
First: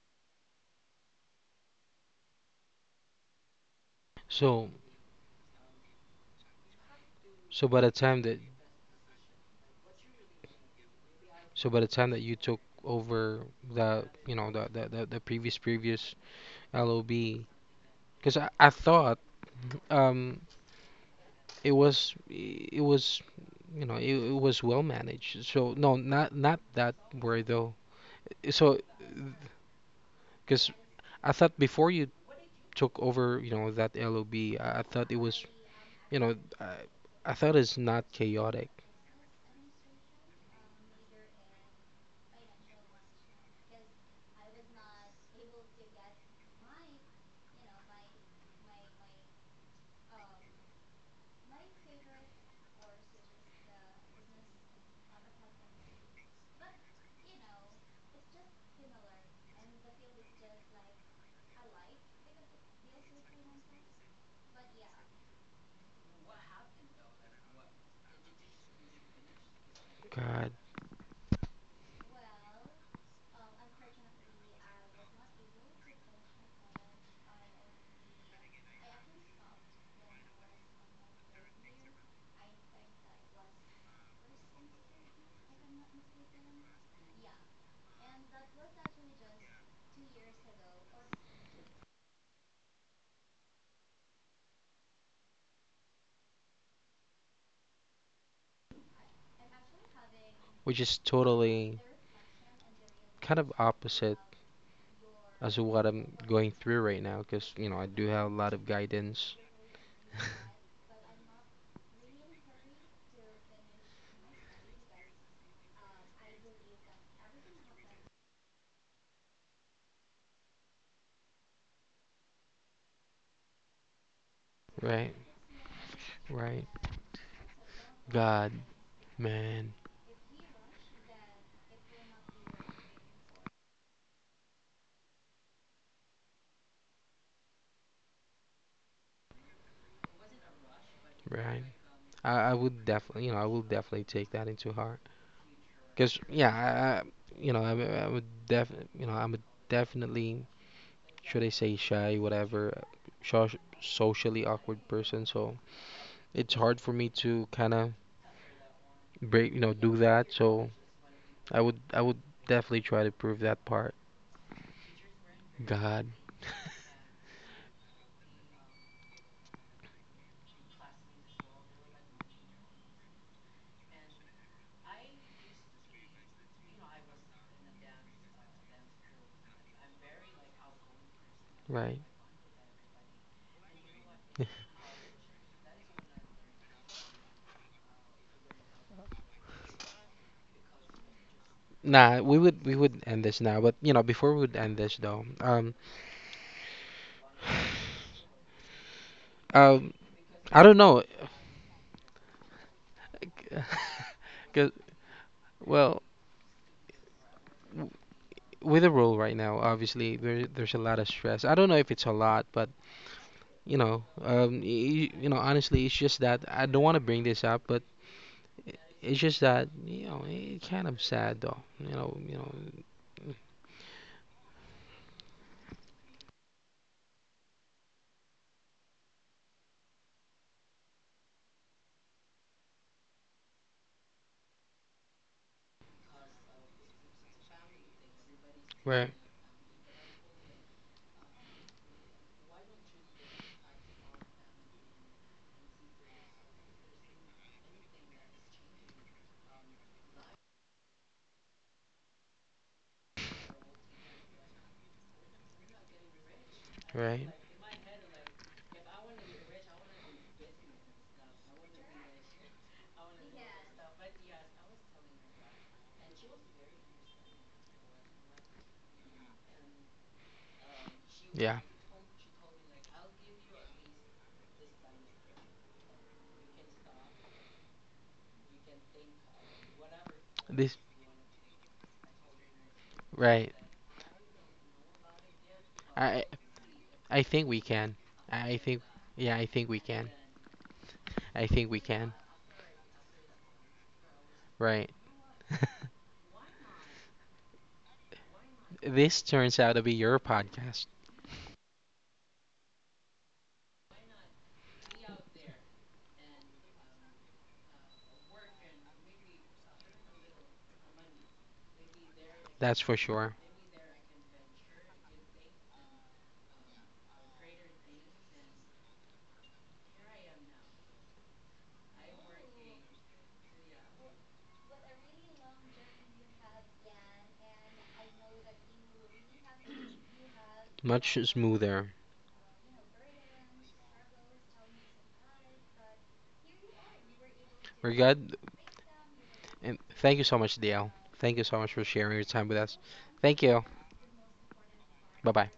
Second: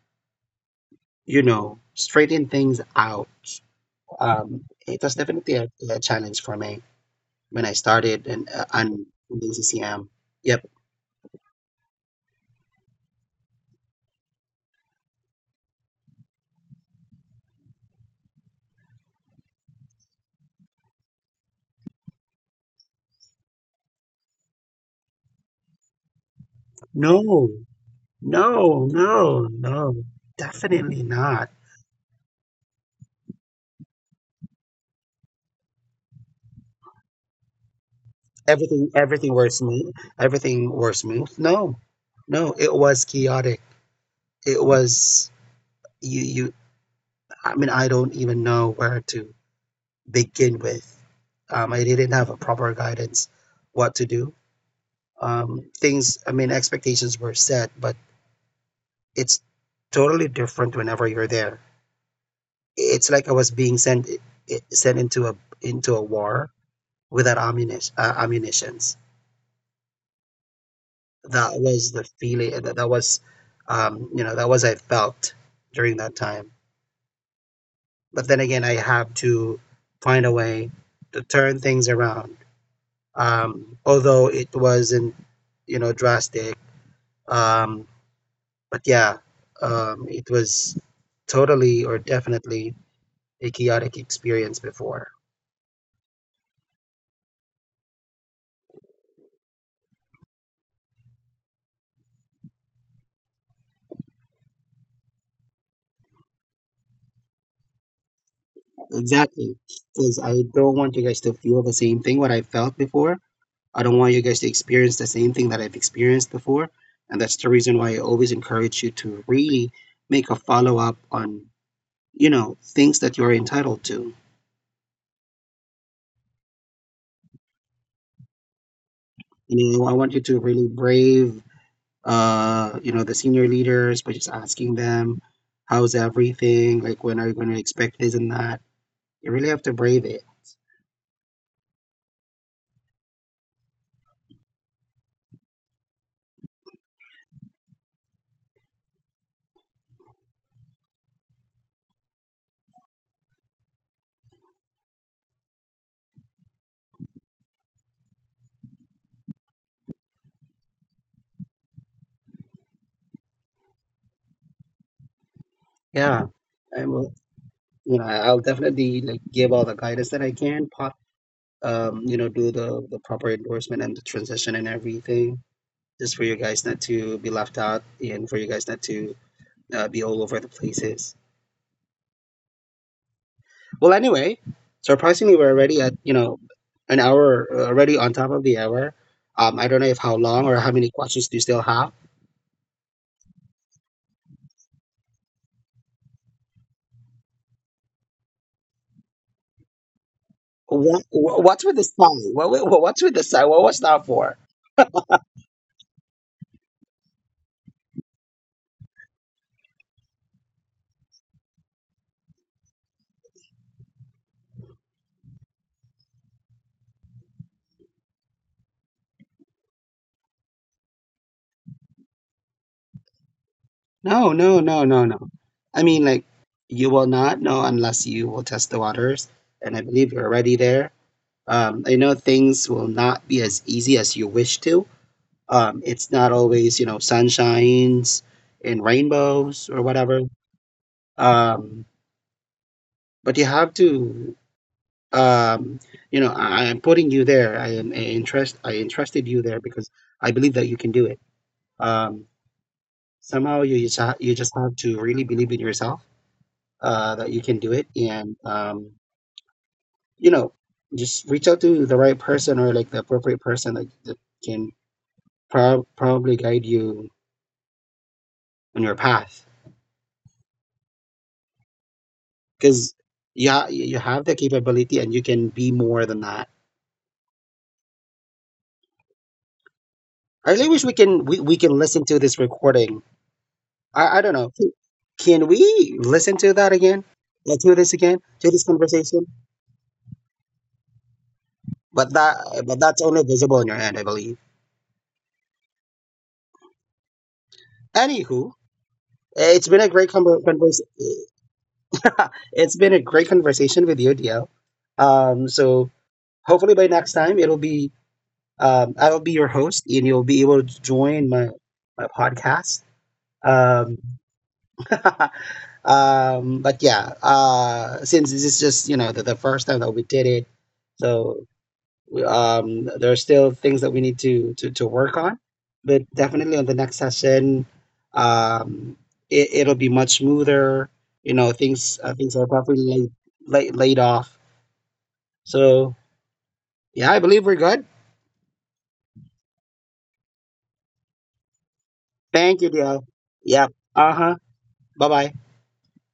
S1: you know straighten things out. um,
S2: So,
S1: it was definitely a, a challenge for me when
S2: so
S1: I
S2: by the time
S1: started
S2: that,
S1: and uh, and in C C M. Yep.
S2: so by the time that you took over the, you know, the the, the, the previous, previous L O B, because I, I thought, um it was, it was you know, it, it was well managed. So no, not, not that
S1: No,
S2: word though.
S1: no,
S2: So
S1: no, no.
S2: because
S1: Definitely
S2: I
S1: not.
S2: thought before you took over, you know, that L O B, I I thought it was, you know, I, I thought it's not
S1: Everything,
S2: chaotic.
S1: everything were smooth. Everything were smooth. No, no. It was chaotic. It was you. You. I mean, I don't even know where to begin with. Um, I didn't have a proper guidance what to do. Um, things. I mean, expectations were set, but it's totally different whenever you're there. It's like I was being sent eh, sent into a into a war without ammunition. Uh, ammunitions.
S2: God,
S1: That was the feeling. That, that was, um, you know, that was I felt during that time. But then again, I have to find a way to turn things around. Um, although it wasn't, you know, drastic. Um, but yeah, um, it was totally or definitely a chaotic experience before.
S2: which is totally kind of opposite, as what I'm going through right now because, you know, I do have a lot of guidance.
S1: Exactly. Because I don't want you guys to feel the same thing what I felt before. I don't want you guys to experience the same thing that I've experienced before. And that's the reason why I always encourage you to really make a follow up on, you know, things that you're entitled to.
S2: Right, right. God,
S1: You know, I want
S2: man,
S1: you to really brave, uh, you know, the senior leaders by just asking them, how's everything? Like, when are you going to expect this and that? You really have to brave it.
S2: right. I, I would definitely, you know, I will definitely take that into heart, because yeah, I, I you know, I, I would definitely, you know, I'm a, definitely, should I say shy, whatever, sho- socially awkward person, so it's hard for me to kind of break, you know, do that. So I would I would definitely try to prove that part.
S1: Yeah.
S2: God.
S1: I will, you know, I'll definitely like give all the guidance that I can po- um, you know, do the, the proper endorsement and the transition and everything, just for you guys not to be left out and for you guys not to uh, be all over the places.
S2: Right.
S1: Well, anyway, surprisingly, we're already at, you know, an hour, uh, already on top of the hour. Um, I don't know if how long or how many questions do you still have.
S2: Nah, we would, we would end this now, but, you know, before we would end this though, um, um,
S1: What,
S2: I don't
S1: what's with
S2: know.
S1: the sign? What, what, what's with the sign? What was that for?
S2: Cause, well, w- with the role right now, obviously there there's a lot of stress. I don't know if it's a lot, but, you know, um, you, you know, honestly, it's just that I don't want to bring this up, but, i- it's just that, you know, it's kind of sad though, you know, you know,
S1: No, no, no, no, no. I mean, like, you will not know unless you will test the waters. And I believe you're already there. Um, I know things will not be as easy as you wish to. Um, it's not always, you know, sunshines and
S2: right,
S1: rainbows or whatever. Um, but you have to, um, you know, I, I'm putting you there. I am I interest. I entrusted you there because I believe that you can do it. Um, somehow you just ha- you just have to really believe in yourself, uh, that you
S2: right,
S1: can do it, and um, you know, just reach out to the right person or like the appropriate person that, that can prob- probably guide you on your path,
S2: yeah,
S1: because yeah, you ha- you have the capability and you can be more than that. I really wish we
S2: this,
S1: can we, we can listen to this recording.
S2: right.
S1: I i don't know. Can can we listen to
S2: I
S1: that again?
S2: I
S1: Let's do
S2: think
S1: this
S2: we
S1: again
S2: can.
S1: to this
S2: I think,
S1: conversation.
S2: yeah, I think we can. I think
S1: but
S2: we
S1: that
S2: can.
S1: but that's only visible on your end, I believe.
S2: Right.
S1: Anywho,
S2: This
S1: it's been a
S2: turns
S1: great
S2: out to be
S1: conver
S2: your
S1: convers-
S2: podcast.
S1: it's been a great conversation with you, DL. Um so hopefully by next time it'll be— Um, I will be your host, and you'll be able to join my my podcast.
S2: That's for sure.
S1: Um, um, but yeah, uh, since this is just, you know, the, the first time that we did it, so we- um, there are still things that we need to to, to work on. But definitely on the next session, um, it, it'll be much smoother. You know,
S2: Much
S1: things uh, things
S2: smoother.
S1: are properly laid, laid laid off. So yeah, I believe we're good.
S2: We're good. And thank you so much, D L. Thank you so much for
S1: Thank you,
S2: sharing your time
S1: Dio.
S2: with us.
S1: Yeah.
S2: Thank
S1: Uh
S2: you.
S1: huh. Bye bye.
S2: Bye bye.